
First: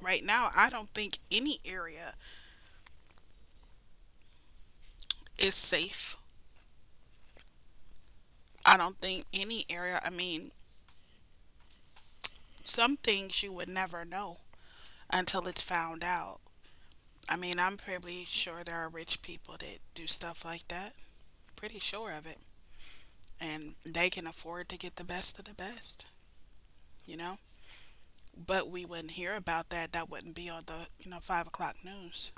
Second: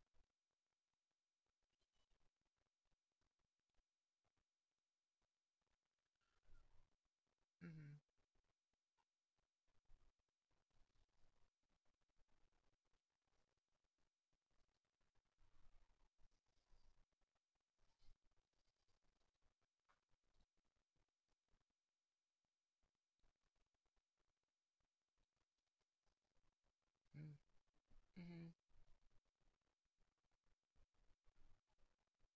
Speaker 2: Right now I don't think any area is safe.
Speaker 1: Mm-hmm.
Speaker 2: I don't think any area I mean, some things you would never know until it's found out. I mean, I'm pretty sure there are rich people that do stuff like that. Pretty sure of it. And they can afford to get the best of the best, you know?
Speaker 1: Hmm.
Speaker 2: But we wouldn't hear about that. That wouldn't be on the, you know, five o'clock news,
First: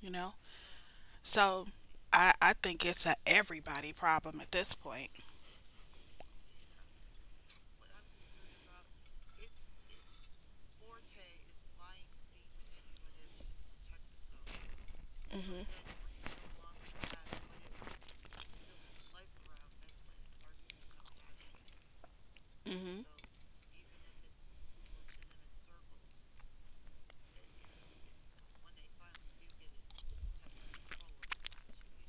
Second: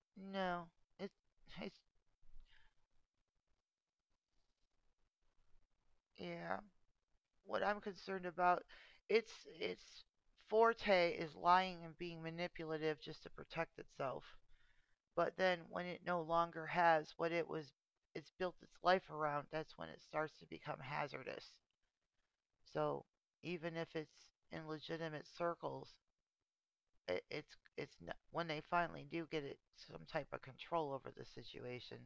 Speaker 2: you know?
Speaker 1: No, it's
Speaker 2: So
Speaker 1: it's
Speaker 2: I, I think it's a everybody problem at this point.
Speaker 1: yeah. What I'm concerned about, its its forte is lying and being manipulative just to protect itself. But then
Speaker 2: Mm-hmm.
Speaker 1: when it no longer has what it was, it's built its life around. That's when it starts to become hazardous.
Speaker 2: Mm-hmm.
Speaker 1: So even if it's in legitimate circles, it, it's it's not, when they finally do get it some type of control over the situation,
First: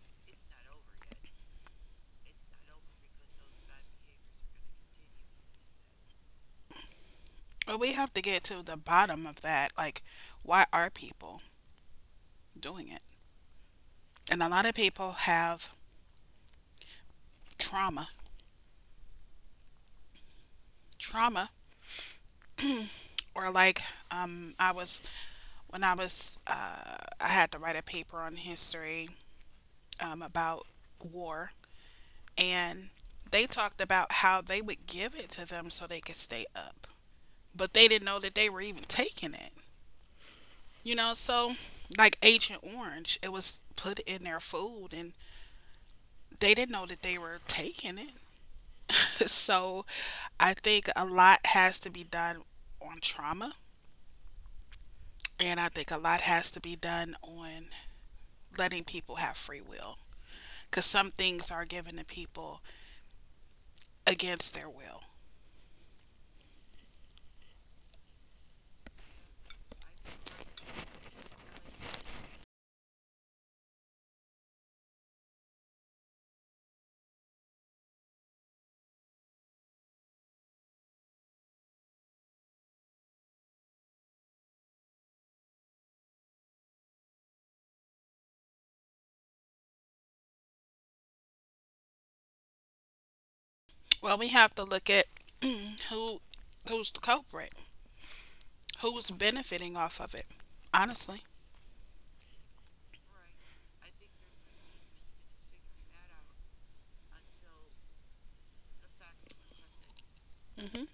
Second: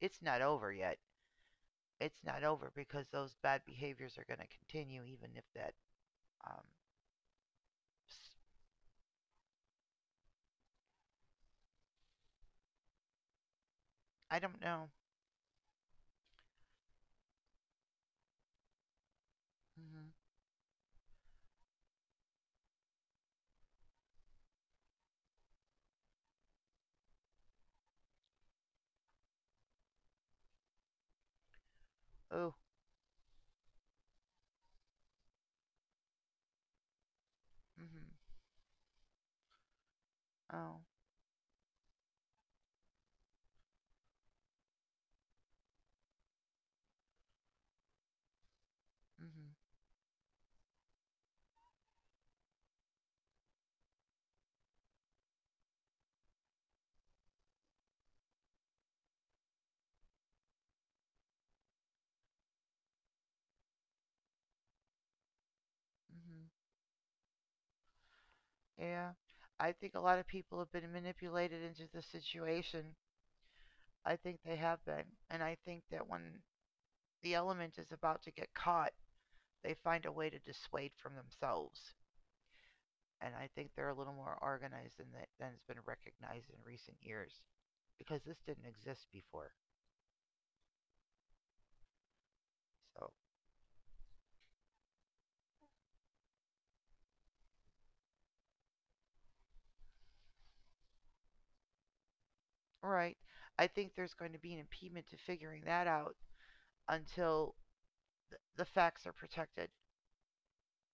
Speaker 1: it's not over yet. It's not over because those bad behaviors are going to continue, even if that. Um,
Speaker 2: But we have to
Speaker 1: s-
Speaker 2: get to the bottom of that. Like, why are people doing it?
Speaker 1: I
Speaker 2: And a
Speaker 1: don't
Speaker 2: lot of
Speaker 1: know.
Speaker 2: people have trauma.
Speaker 1: Mm-hmm.
Speaker 2: Trauma, or like, um, I was, when I was, uh, I had to write a paper on history, um, about war.
Speaker 1: Oh.
Speaker 2: And they talked about how they would give it to them so they could stay up, but they didn't
Speaker 1: Mm-hmm.
Speaker 2: know that they were even taking it.
Speaker 1: Oh.
Speaker 2: You know, so like Agent Orange, it was put in their food and they didn't know that they were taking it.
Speaker 1: Mm-hmm.
Speaker 2: So I think a lot has to be done on trauma, and I think a lot has to be done on letting people have free will, because some things are given to people against their will.
Speaker 1: Mm-hmm. Yeah. I think a lot of people have been manipulated into the situation. I think they have been, and I think that when the element is about to get caught, they find a way to dissuade from themselves. And I think they're a little more organized than that than has been recognized in recent years, because this didn't exist before. So
Speaker 2: Well, we have to look at who who's the culprit, who's benefiting off of it, honestly.
Speaker 1: all right. I think there's going to be an impediment to figuring that out until th- the facts are protected,
Speaker 2: Hmm.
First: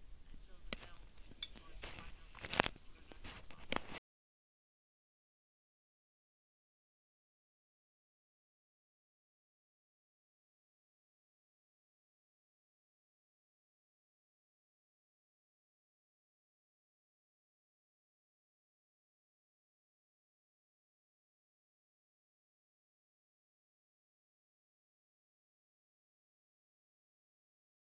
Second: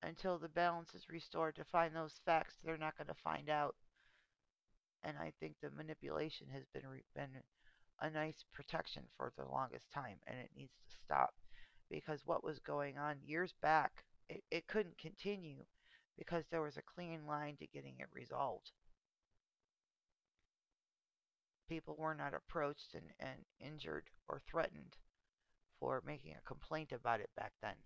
Speaker 1: until the balance is restored to find those facts they're not going to find out. And I think the manipulation has been re- been a nice protection for the longest time, and it needs to stop because what was going on years back, it, it couldn't continue because there was a clean line to getting it resolved. People were not approached and, and injured or threatened for making a complaint about it back then.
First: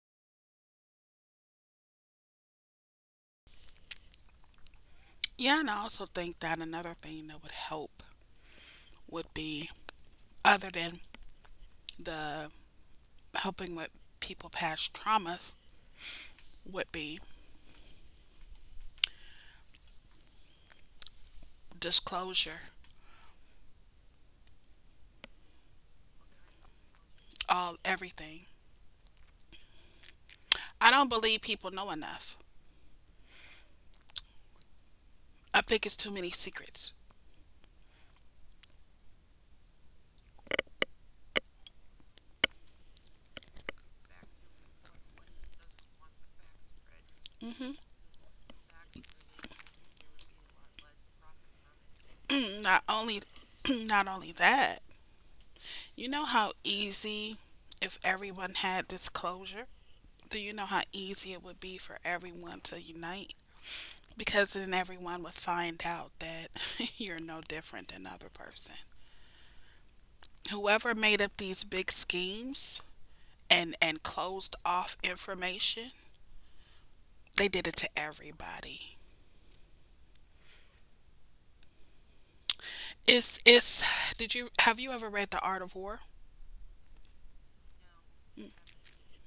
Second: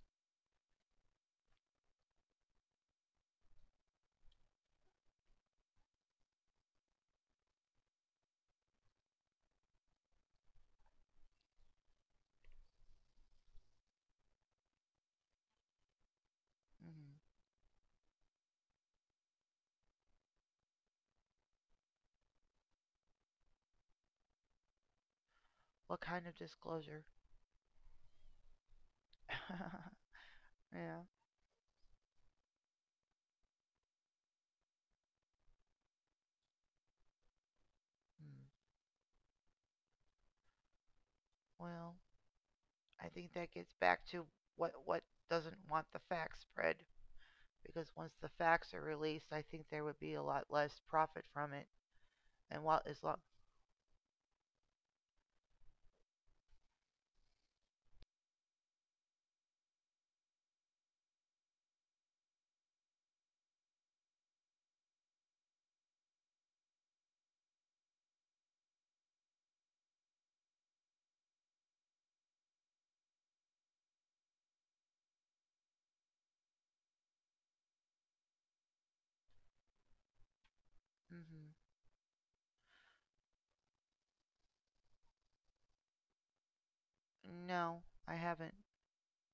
Speaker 2: Yeah, and I also think that another thing that would help would be, other than the helping with people past traumas, would
Speaker 1: Mm.
Speaker 2: be disclosure,
Speaker 1: What kind of disclosure?
Speaker 2: all everything. I
Speaker 1: Yeah.
Speaker 2: don't believe people know enough. I think it's too many secrets.
Speaker 1: Mm. Well, I think that gets back to what what doesn't want the facts spread
Speaker 2: Hmm.
Speaker 1: because once the facts are released, I think there would be a lot less profit from it. And while
Speaker 2: not
Speaker 1: as long,
Speaker 2: only, Not only that, you know how easy if everyone had disclosure. Do you know how easy it would be for everyone to unite? Because then everyone would find out that you're no different than other person. Whoever made up these big schemes and and closed off information, they did it to everybody.
Speaker 1: hmm
Speaker 2: It's it's did you Have you ever read The Art of War?
Speaker 1: no, I haven't.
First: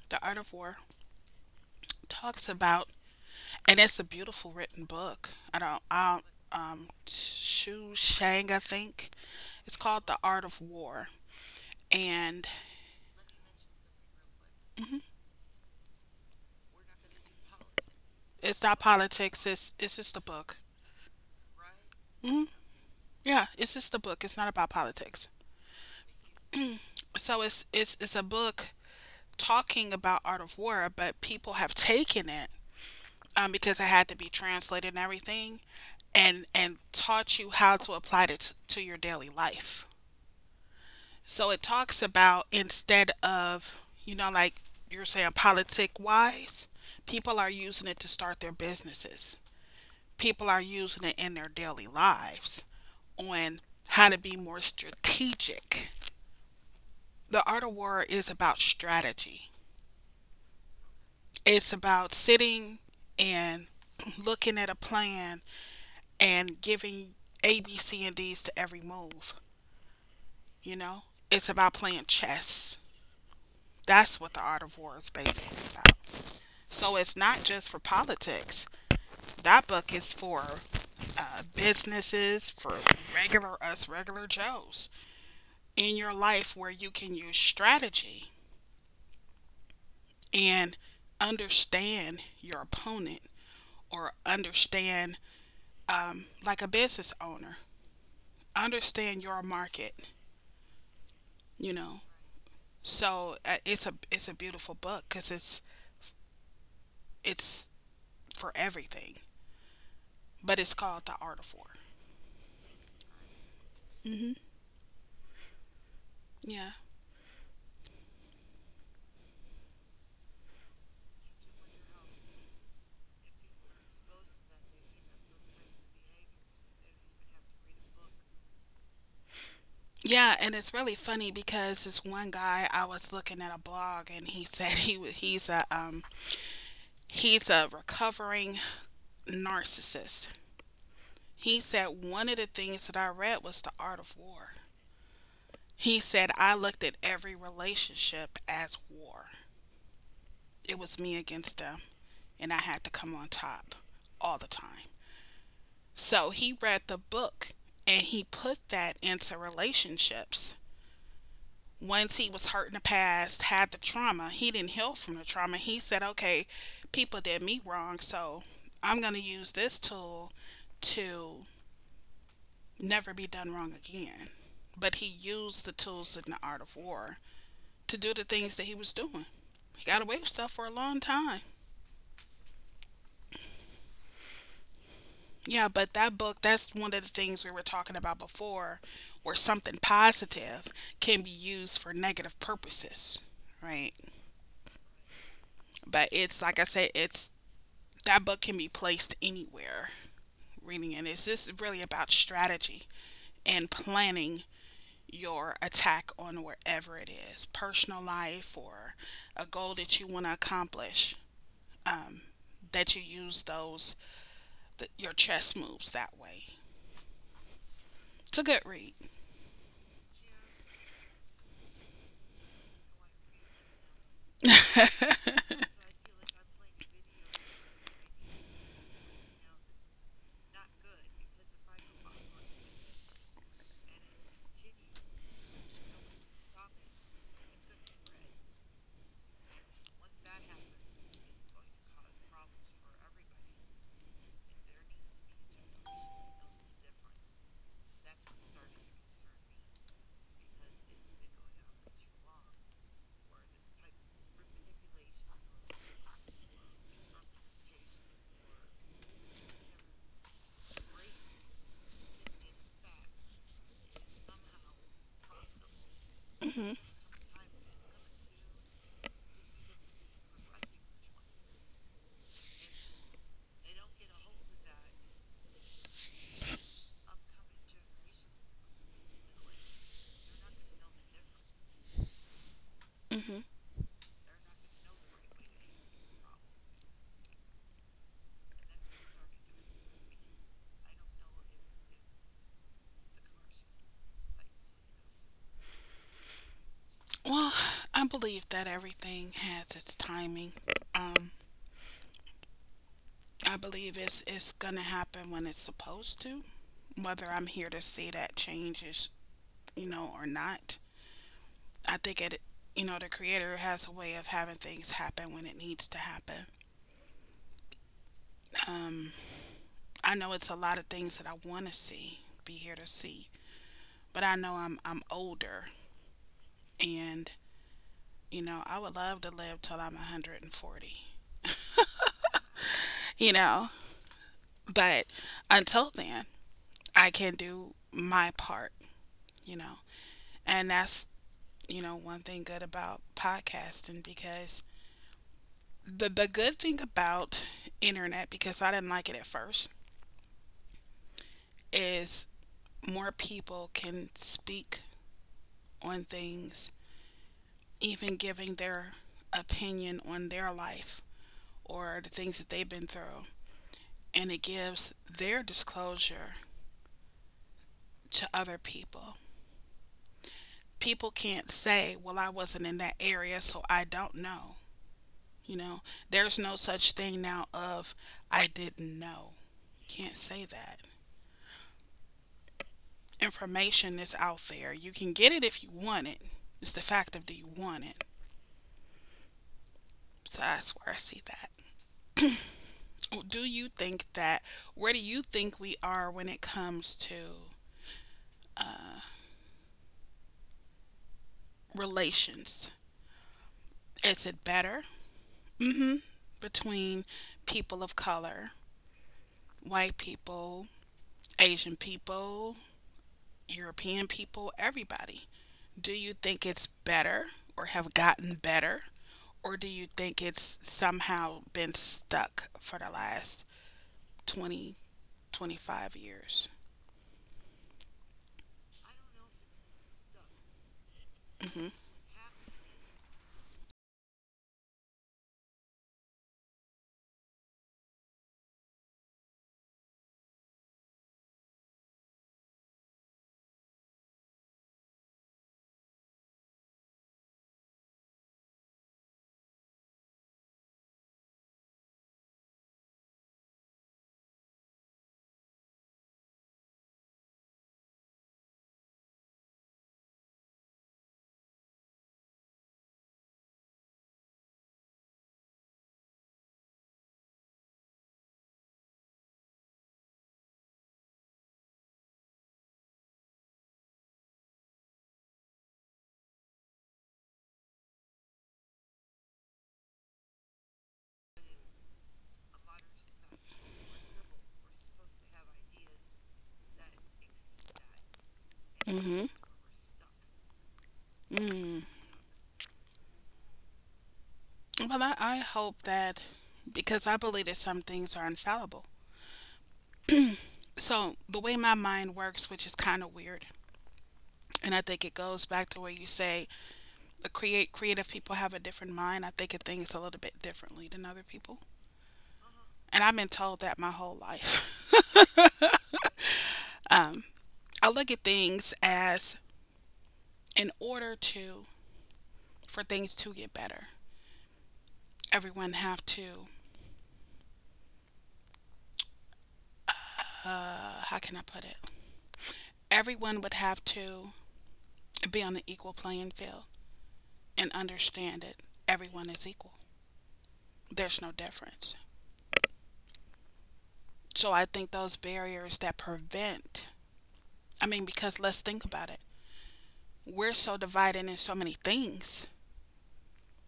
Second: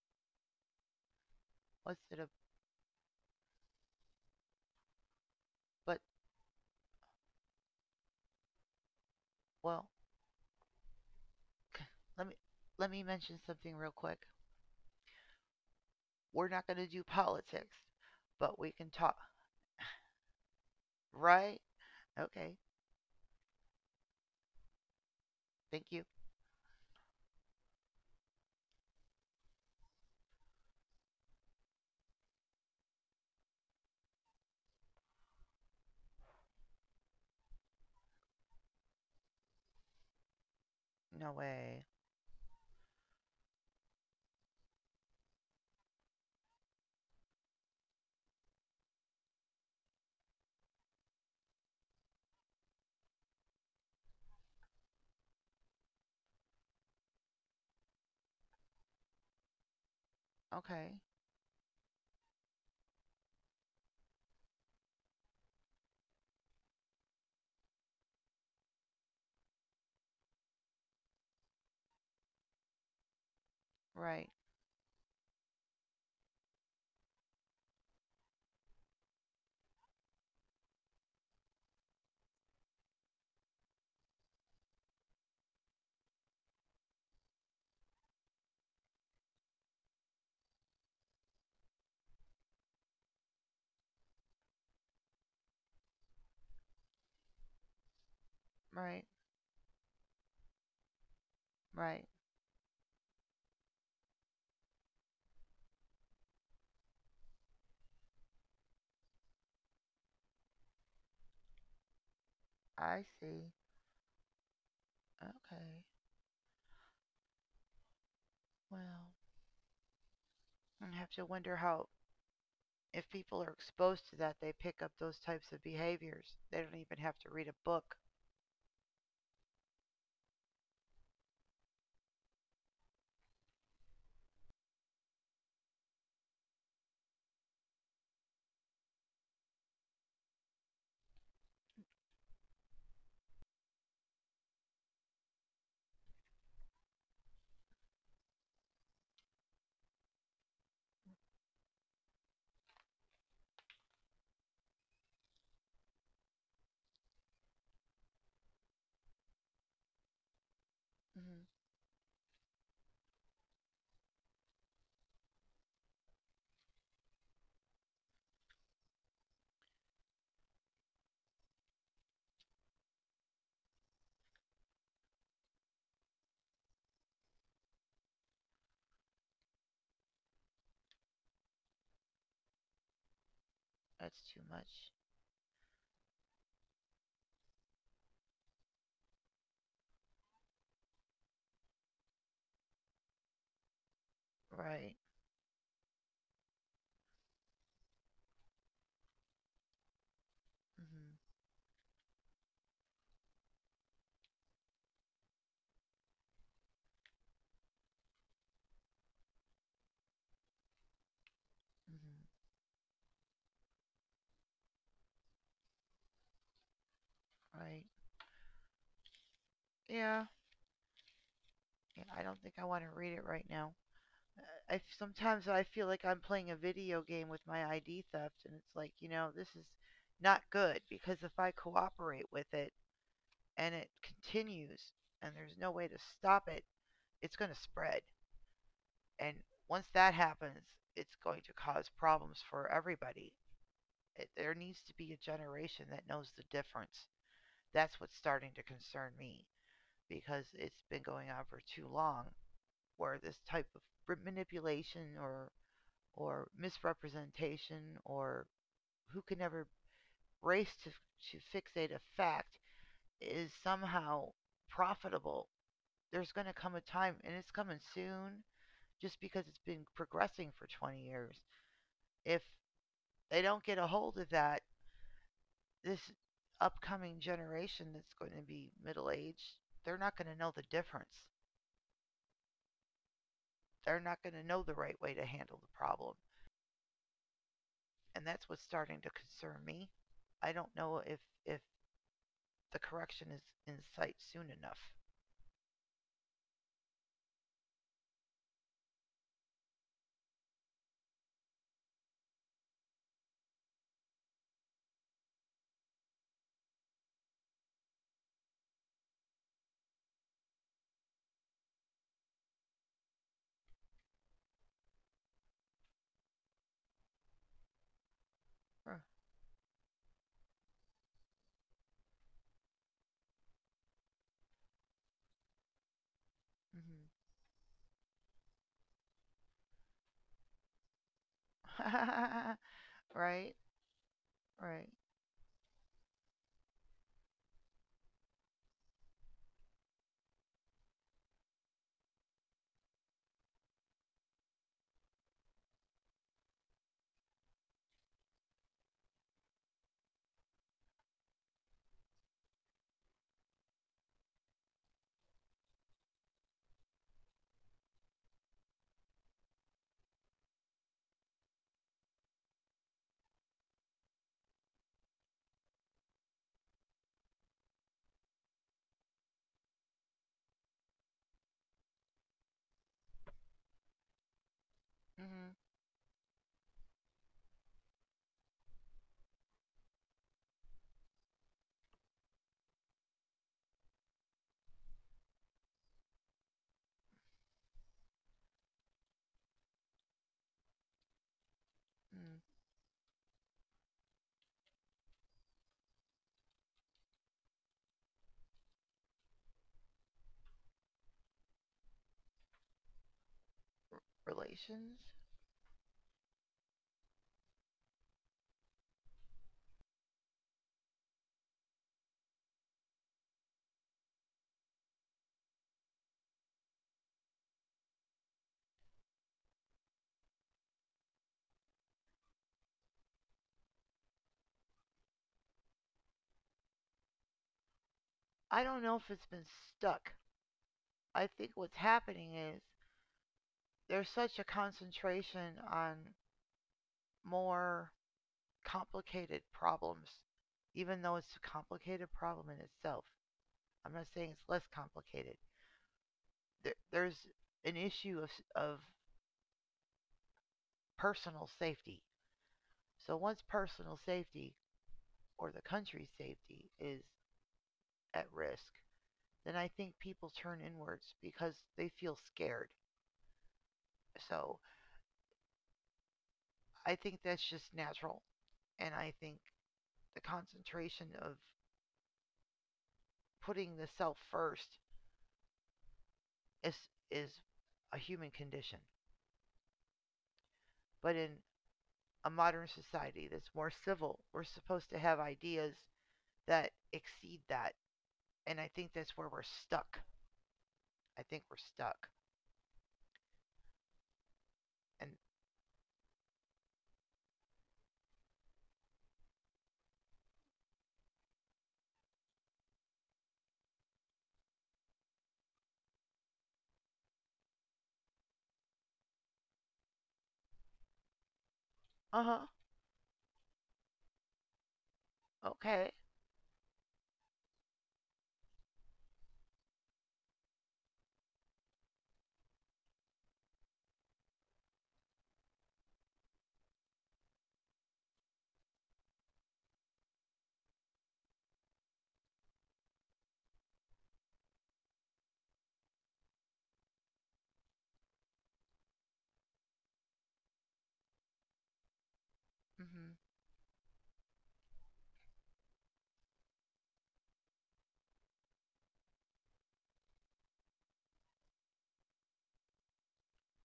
Speaker 2: The Art of War
Speaker 1: What's it? A,
Speaker 2: talks about, and it's a beautiful written book. I don't
Speaker 1: but
Speaker 2: I don't, Um, Shu Shang, I think. It's
Speaker 1: well,
Speaker 2: called The Art of War,
Speaker 1: let me
Speaker 2: and
Speaker 1: let me mention something real quick. We're not going to do politics, but
Speaker 2: it's
Speaker 1: we
Speaker 2: not
Speaker 1: can talk.
Speaker 2: politics, it's it's just a book.
Speaker 1: Right?
Speaker 2: Hmm.
Speaker 1: Okay.
Speaker 2: Yeah, it's just a book. It's not about politics.
Speaker 1: Thank you.
Speaker 2: So it's it's it's a book talking about art of war, but people have taken it, um, because it had to be translated and everything, and and taught you how to apply it t- to your daily life.
Speaker 1: No
Speaker 2: So it
Speaker 1: way.
Speaker 2: talks about, instead of, you know, like you're saying, politic wise, people are using it to start their businesses. People are using it in their daily lives on how to be more strategic. The art of war is about strategy.
Speaker 1: Okay.
Speaker 2: It's about sitting and looking at a plan and giving A, B, C, and D's to every move. You know, it's about playing chess. That's
Speaker 1: Right.
Speaker 2: what the art of war is basically about. So it's not just for politics. That book is for uh, businesses, for regular us, regular Joes in your life, where you can use strategy and understand your opponent, or understand, like a business owner,
Speaker 1: Right.
Speaker 2: understand your market, you know.
Speaker 1: Right.
Speaker 2: So uh, it's a it's a beautiful book because it's it's for everything, but it's called The Art of War.
Speaker 1: I see. Okay.
Speaker 2: Yeah.
Speaker 1: Well, I have to wonder how if people are exposed to that, they pick up those types of behaviors. They don't even have to read a book.
Speaker 2: Yeah, and it's really funny because this one guy, I was looking at a blog, and he said he wa- he's a um he's a recovering narcissist. He said one of the things that I read was The Art of War. He said, I looked at every relationship as war. It was me against them, and I had to come on top all the time. So he read the book and he put that into relationships.
Speaker 1: Hmm.
Speaker 2: Once he was hurt in the past, had the trauma, he didn't heal from the trauma. He said, okay, people did me wrong, so I'm going to use this tool to never be done wrong again. But he used the tools in The Art of War to do the things that he was doing. He got away with stuff for a long time.
Speaker 1: That's too much.
Speaker 2: Yeah, but that book, that's one of the things we were talking about before, where something positive can be used for negative purposes, right?
Speaker 1: Right.
Speaker 2: But it's like I said, it's that book can be placed anywhere reading it.
Speaker 1: Hmm.
Speaker 2: It's just really about strategy and planning your attack on wherever it is, personal life or a goal that you want to accomplish,
Speaker 1: Hmm.
Speaker 2: that you use those th- your chess moves that way.
Speaker 1: Right.
Speaker 2: It's a good read.
Speaker 1: Yeah. Yeah. I don't think I want to read it right now. I sometimes I feel like I'm playing a video game with my I D theft, and it's like you know this is not good because if I cooperate with it and it continues and there's no way to stop it, it's going to spread. And once that happens, it's going to cause problems for everybody. It, there needs to be a generation that knows the difference. That's what's starting to concern me because it's been going on for too long where this type of manipulation or or misrepresentation or who can never race to, to fixate a fact is somehow profitable. There's going to come a time, and it's coming soon just because it's been progressing for twenty years. If they don't get a hold of that, this upcoming generation that's going to be middle aged, they're not going to know the difference. They're not going to know the right way to handle the problem. And that's what's starting to concern me. I don't know if, if the correction is in sight soon enough.
Speaker 2: Well, I believe that everything has its timing. Um, I believe it's it's gonna happen when it's supposed to, whether I'm here to see that change is, you know, or not. I think it, you know, the creator has a way of having things happen when it needs to happen. I know it's a lot of things that I want to see, be here to see, but I know I'm I'm older. And you know, I would love to live till I'm one hundred forty.
Speaker 1: Mm-hmm.
Speaker 2: You
Speaker 1: Right?
Speaker 2: know,
Speaker 1: Right.
Speaker 2: but until then, I can do my part, you know. And that's, you know, one thing good about podcasting, because the the good thing about internet, because I didn't like it at first, is more people can speak on things, even giving their opinion on their life or the things that they've been through, and it gives their disclosure to other people. People can't say, "Well, I wasn't in that area, so I don't know." You
Speaker 1: Mm-hmm.
Speaker 2: know, there's no such thing now of I didn't know. Can't say that. Information is out there. You can get it if you want it. It's the fact of, do you want it? So that's where I see that.
Speaker 1: Mm.
Speaker 2: Well, do you think that, where do you think we are when it comes to relations? Is it better
Speaker 1: Relations?
Speaker 2: between people of color, white people, Asian people, European people, everybody. Do you think it's better or have gotten better? Or do you think it's somehow been stuck for the last twenty, twenty-five years?
Speaker 1: I don't know if it's been stuck. I think
Speaker 2: Hmm.
Speaker 1: what's happening is there's such a concentration on more complicated problems, even though it's a complicated problem in itself. I'm not saying it's less complicated. There, there's an issue of, of personal safety. So once personal safety or the country's safety is at risk, then I think people turn inwards because they feel scared. So I think that's just natural. And I think the concentration of putting the self first is, is a human condition. But in a modern society that's more civil, we're supposed to have ideas that exceed that. And I think that's where we're stuck. I think we're
Speaker 2: Mm.
Speaker 1: stuck.
Speaker 2: Well, I,
Speaker 1: And
Speaker 2: I hope that, because I believe that some things are infallible. So, the way my mind works, which is kind of weird, and I think it goes back to where you say the create creative people have a different mind. I think it thinks a little bit differently than other people.
Speaker 1: uh huh.
Speaker 2: And I've been told that my whole life.
Speaker 1: Okay.
Speaker 2: I look at things as, in order to for things to get better, everyone have to, uh, how can I put it? Everyone would have to be on an equal playing field and understand it. Everyone is equal. There's no difference.
Speaker 1: Mhm.
Speaker 2: So I think those barriers that prevent, I mean, because let's think about it. We're so divided in so many things.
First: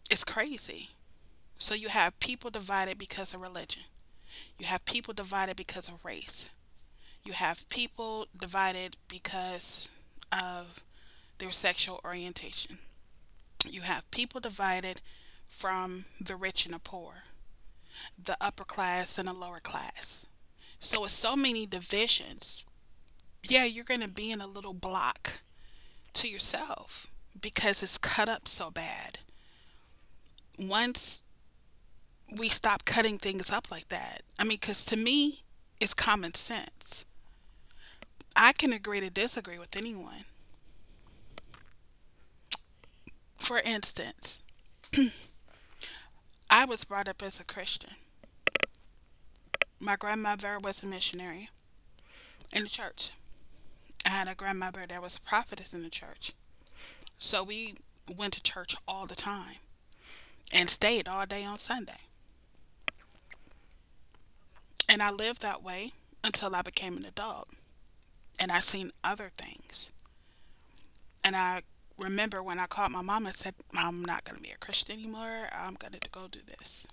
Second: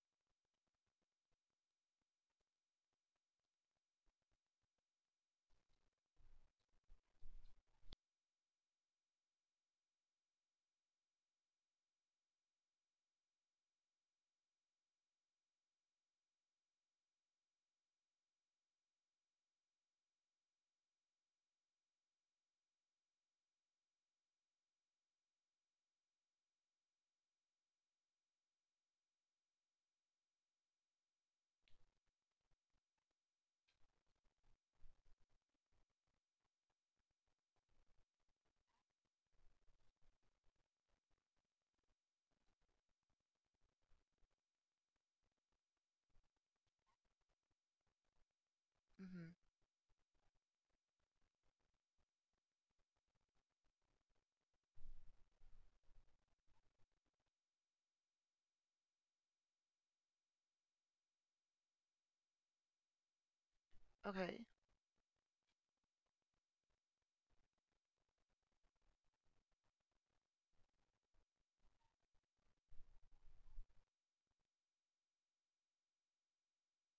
Speaker 2: It's crazy. So you have people divided because of religion. You have people divided because of race. You have people divided because of their sexual orientation. You have people divided from the rich and the poor, the upper class and the lower class. So with so many divisions, yeah, you're going to be in a little block to yourself because it's cut up so bad. Once we stop cutting things up like that, I mean, because to me, it's common sense. I can agree to disagree with anyone. For instance, I was brought up as a Christian.
Speaker 1: Mhm.
Speaker 2: My grandmother was a missionary in the church. I had a grandmother that was a prophetess in the church. So we went to church all the time and stayed all day on Sunday.
Speaker 1: Okay.
Speaker 2: And I lived that way until I became an adult and I seen other things. And I remember when I called my mom and said, I'm not going to be a Christian anymore. I'm going to go do this.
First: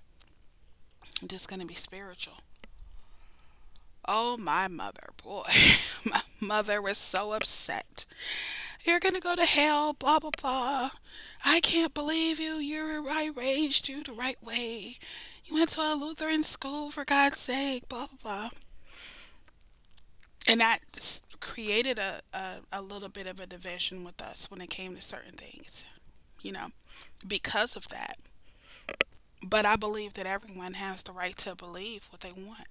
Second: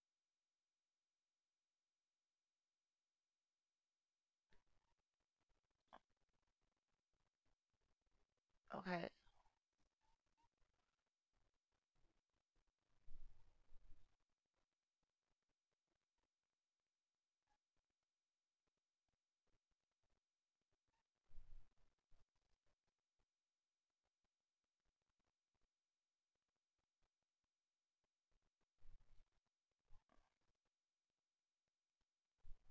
Speaker 2: I'm just going to be spiritual. Oh, my mother, boy. My mother was so upset. You're
Speaker 1: Okay.
Speaker 2: gonna go to hell, blah, blah, blah. I can't believe you. You're, I raised you the right way. You went to a Lutheran school, for God's sake, blah, blah, blah. And that s- created a, a, a little bit of a division with us when it came to certain things, you know, because of that. But I believe that everyone has the right to believe what they want.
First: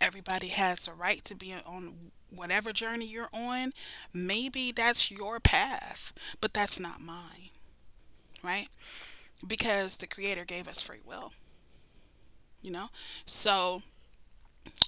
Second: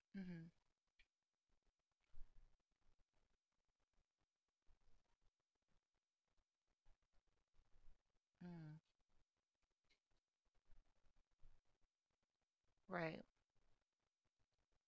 Speaker 2: Everybody
Speaker 1: Mhm.
Speaker 2: has the right to be on whatever journey you're on. Maybe that's your path, but that's not mine, right?
Speaker 1: Mhm.
Speaker 2: Because the creator gave us free will, you know?
Speaker 1: Right.
Speaker 2: So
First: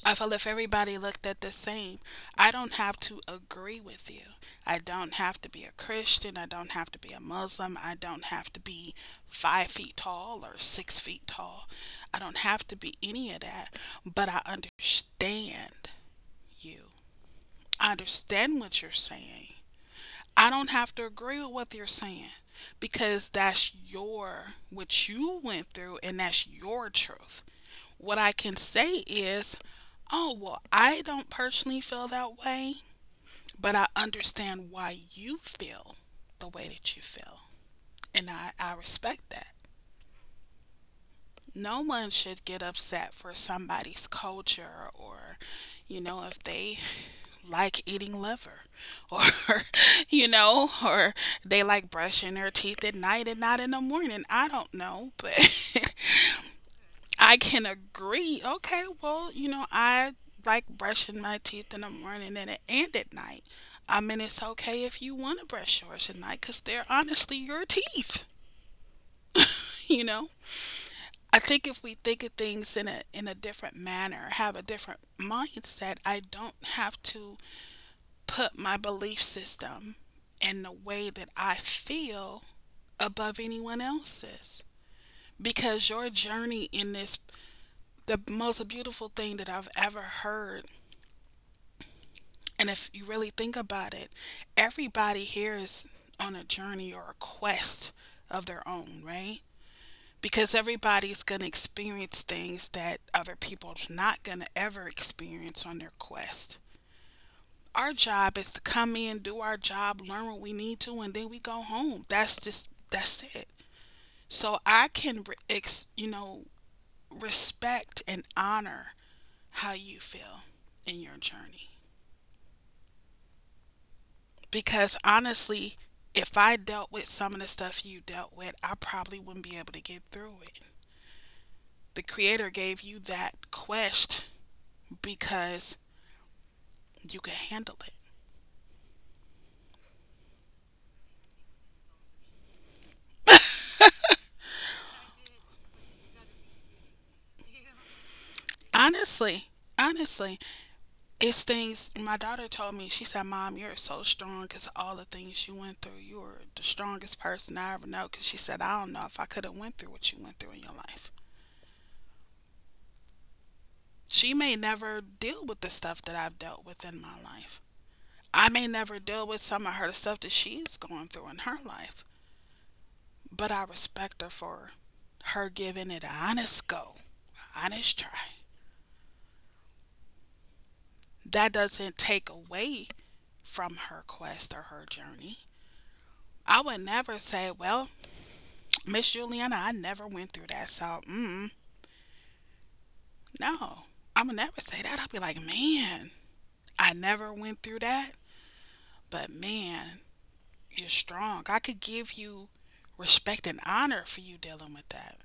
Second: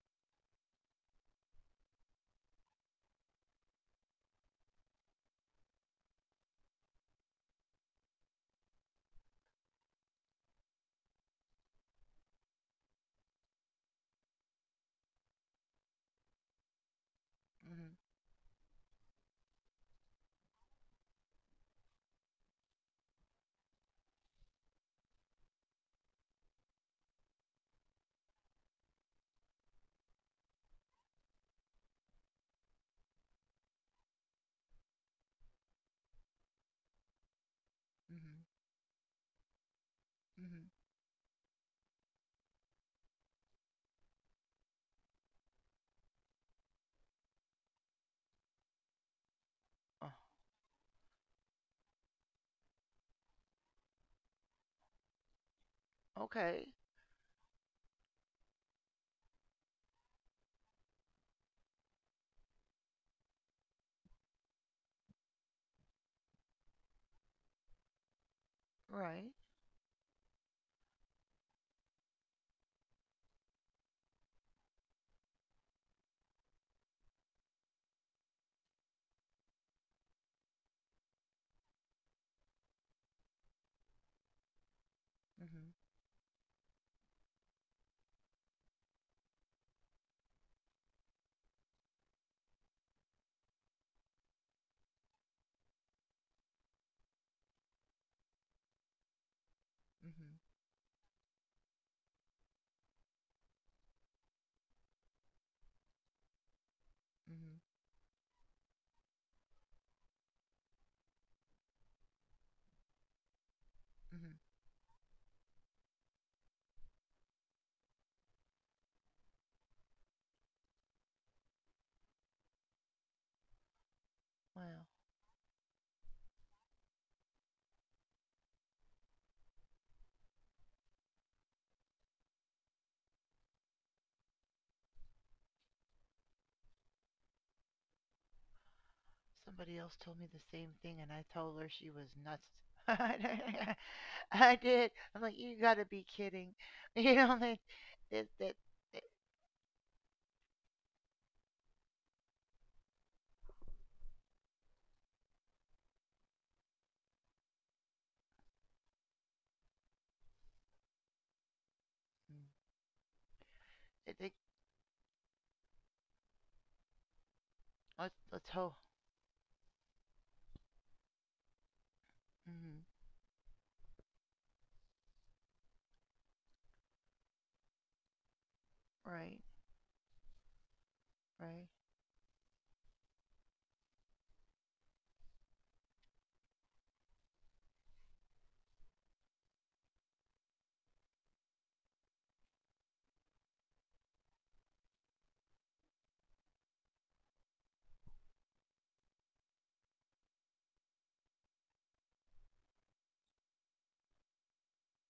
Speaker 2: I feel if everybody looked at the same, I don't have to agree with you. I don't have to be a Christian. I don't have to be a Muslim. I don't have to be five feet tall or six feet tall. I don't have to be any of that, but I understand you. I
Speaker 1: Mhm.
Speaker 2: understand what you're saying. I don't have to agree with what you're saying because that's your what you went through and that's your truth. What I can say is, oh, well, I don't personally feel that way, but I understand why you feel the way that you feel. And
Speaker 1: Mhm.
Speaker 2: I, I respect that.
Speaker 1: Mhm.
Speaker 2: No one should get upset for somebody's culture or, you know, if they like eating liver or
Speaker 1: Oh,
Speaker 2: you know or they like brushing their teeth at night and not in the morning. I don't know, but
Speaker 1: okay.
Speaker 2: I can agree. Okay, well, you know, I like brushing my teeth in the morning and, and at night. I mean, it's okay if you want to brush yours at night because they're honestly your teeth,
Speaker 1: Right.
Speaker 2: you know? I think if we think of things in a in a different manner, have a different mindset, I don't have to put my belief system and the way that I feel above anyone else's.
Speaker 1: Mhm.
Speaker 2: Because your journey in this the most beautiful thing that I've ever heard. And if you really think about it, everybody here is on a journey or a quest of their own, right?
Speaker 1: Mhm.
Speaker 2: Because everybody's going to experience things that other people are not going to ever experience on their quest.
Speaker 1: Mhm.
Speaker 2: Our job is to come in, do our job, learn what we need to, and then we go home. That's just, that's it.
Speaker 1: Mhm.
Speaker 2: So I can, ex, you know, respect and honor how you feel in your journey. Because
Speaker 1: Wow.
Speaker 2: honestly, if I dealt with some of the stuff you dealt with, I probably wouldn't be able to get through it. The creator gave you that quest because you could handle it.
Speaker 1: Somebody else told me the same thing, and I told her she was nuts. I did. I'm like, you gotta be kidding. You know, that, that, that, that,
Speaker 2: Honestly, honestly, it's things my daughter told me. She said, Mom, you're so strong because all the things you went through, you were the strongest person I ever know. Because she said, I don't know if I could have went through what you went through in your life. She may never deal with the stuff that I've dealt with in my life.
Speaker 1: let's,
Speaker 2: I
Speaker 1: let's
Speaker 2: may
Speaker 1: hope.
Speaker 2: never deal with some of her stuff that she's going through in her life,
Speaker 1: Hmm.
Speaker 2: but I respect her for her giving it an honest go, honest try.
Speaker 1: Right,
Speaker 2: That
Speaker 1: right,
Speaker 2: doesn't take away from her quest or her journey. I would never say, well, Miss Juliana, I never went through that. So, mm, no, I would never say that. I'd be like, man, I never went through that, but man, you're strong. I could give you respect and honor for you dealing with that.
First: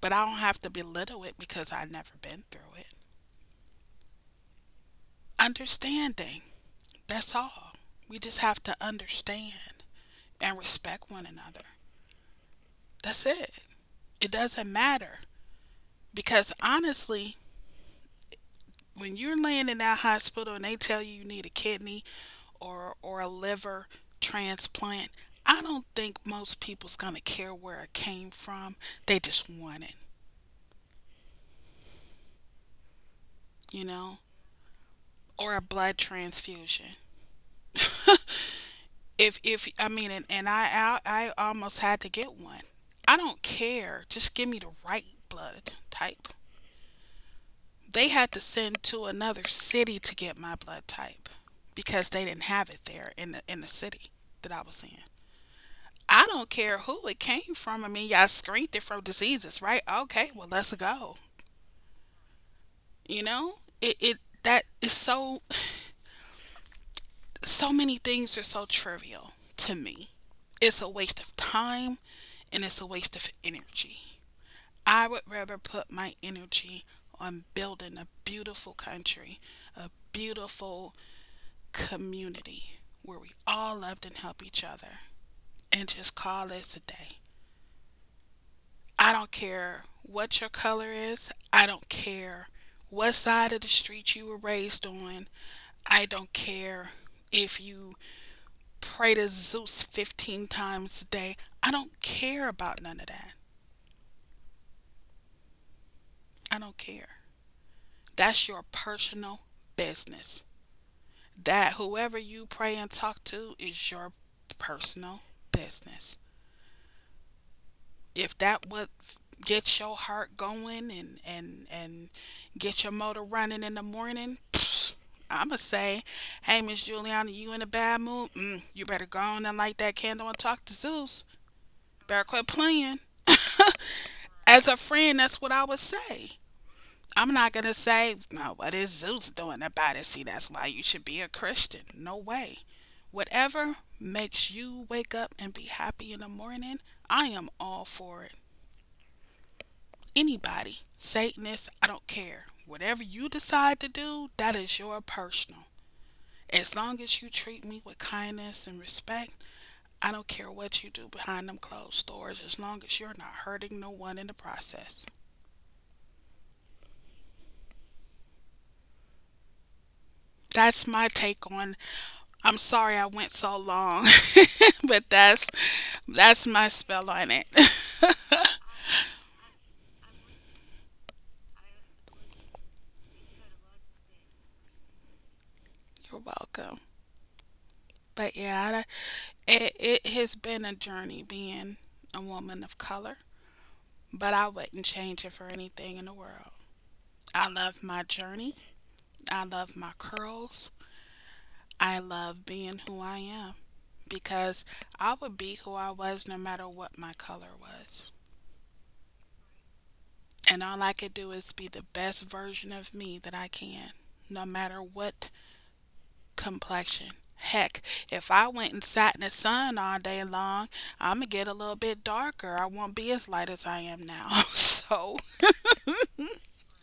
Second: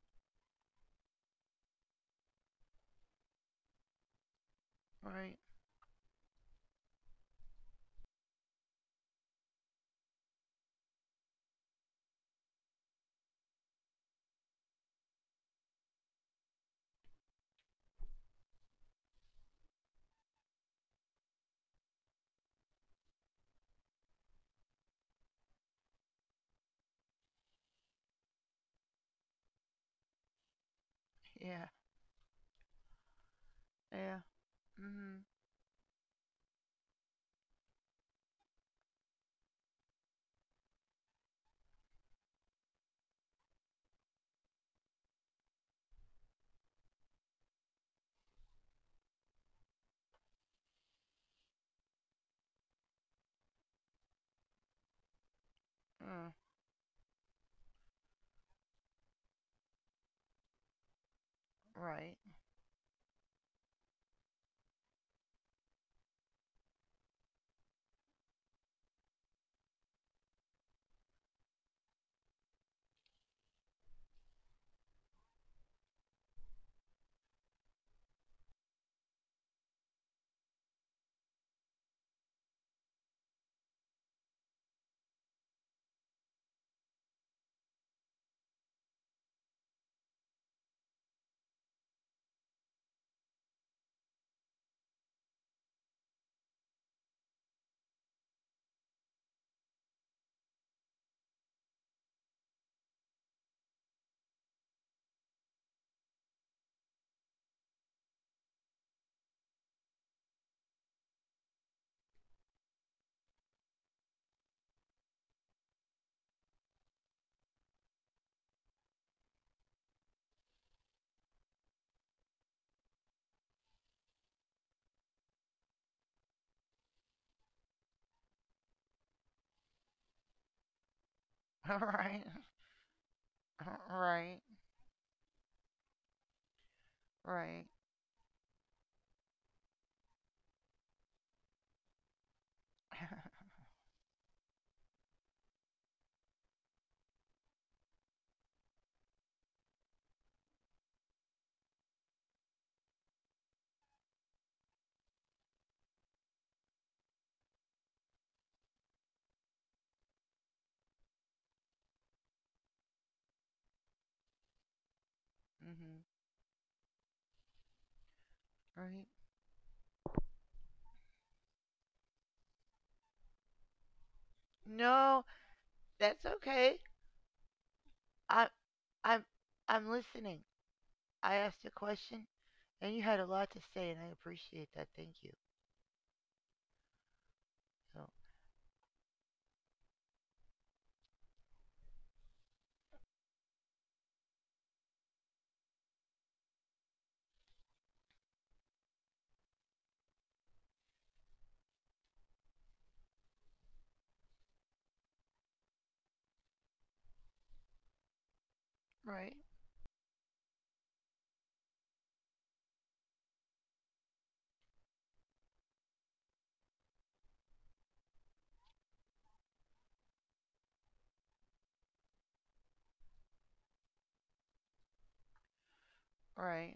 Speaker 2: But I don't have to belittle it because I've never been through it.
Speaker 1: right.
Speaker 2: Understanding, that's all. We just have to understand and respect one another. That's it. It doesn't matter because honestly, when you're laying in that hospital and they tell you you need a kidney or or a liver transplant, I don't think most people's going to care where it came from. They just want it,
Speaker 1: Yeah,
Speaker 2: you
Speaker 1: yeah.
Speaker 2: know,
Speaker 1: Mm-hmm.
Speaker 2: or a blood transfusion. If if I mean, and, and I, I I almost had to get one. I don't care. Just give me the right blood type. They had to send to another city to get my blood type because they didn't have it there in the in the city that I was in. I
Speaker 1: Mm,
Speaker 2: don't care who it came from. I mean, y'all screened it from diseases, right? Okay, well let's go.
Speaker 1: right,
Speaker 2: You know, it it that is so so many things are so trivial to me. It's a waste of time and it's a waste of energy. I would rather put my energy on building a beautiful country, a beautiful community where we all loved and help each other and just call this a day. I don't care what your color is. I don't care what side of the street you were raised on. I don't care if you pray to Zeus fifteen times a day. I don't care about none of that. I don't care. That's your personal business. That whoever you pray and talk to is your personal business. If that would get your heart going and and and get your motor running in the morning, I'ma say, hey Miss Juliana, you in a bad mood? Mm, you better go on and light that candle and talk to Zeus. Better
Speaker 1: right,
Speaker 2: quit playing.
Speaker 1: right,
Speaker 2: As a friend, that's what I would say. I'm not going
Speaker 1: right.
Speaker 2: to say, no, what is Zeus doing about it? See, that's why you should be a Christian. No way. Whatever makes you wake up and be happy in the morning, I am all for it. Anybody, Satanist, I don't care. Whatever you decide to do, that is your personal. As long as you treat me with kindness and respect, I don't care what you do behind them closed doors, as long as you're not hurting no one in the process.
Speaker 1: Mm-hmm. Right.
Speaker 2: That's my take on. I'm sorry I went so long, but
Speaker 1: No,
Speaker 2: that's
Speaker 1: that's
Speaker 2: that's my
Speaker 1: okay.
Speaker 2: spell on it.
Speaker 1: I, I'm, I'm listening. I asked a question, and you had a lot to say, and I appreciate that. Thank you.
Speaker 2: You're welcome.
Speaker 1: So,
Speaker 2: But yeah, I, it it has been a journey being a woman of color, but I wouldn't change it for anything in the world. I love my journey. I love my curls. I love being who I am because I would be who I was no matter what my color was.
Speaker 1: right,
Speaker 2: And all I could do is be the best version of me that I can, no matter what complexion. Heck, if I went and sat in the sun all day long, I'm gonna get a little bit darker. I won't be as light as I am now. So
Speaker 1: right,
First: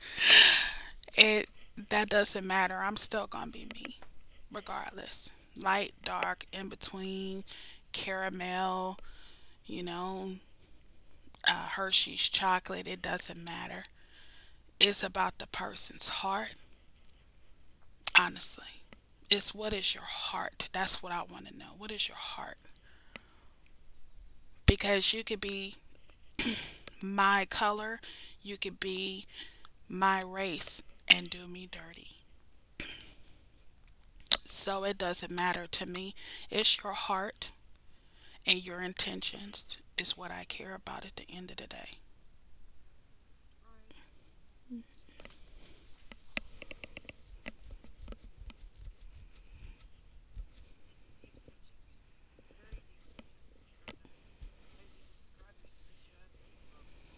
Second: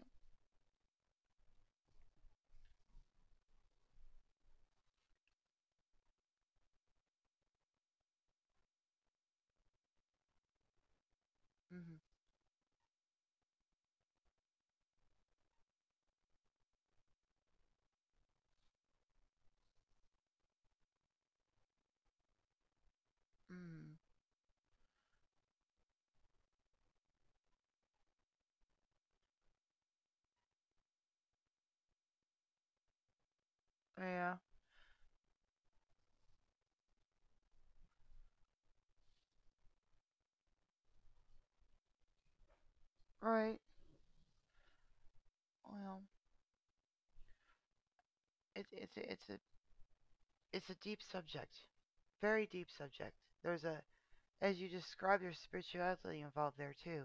Speaker 2: it that doesn't matter. I'm still gonna be me, regardless. Light, dark, in between, caramel, you know, uh,
Speaker 1: mm-hmm,
Speaker 2: Hershey's chocolate. It doesn't matter. It's about the person's heart honestly. It's what is your heart? That's what I want to know. What is your heart?
Speaker 1: mm-hmm,
Speaker 2: Because you could be my color, you could be my race and do me dirty.
Speaker 1: yeah,
Speaker 2: So it doesn't matter to me. It's your heart and your intentions is what I care about at the end of the day.
Speaker 1: right. Well, it's it's a, it's a it's a deep subject, very deep subject. There's a, as you describe, your spirituality involved there too.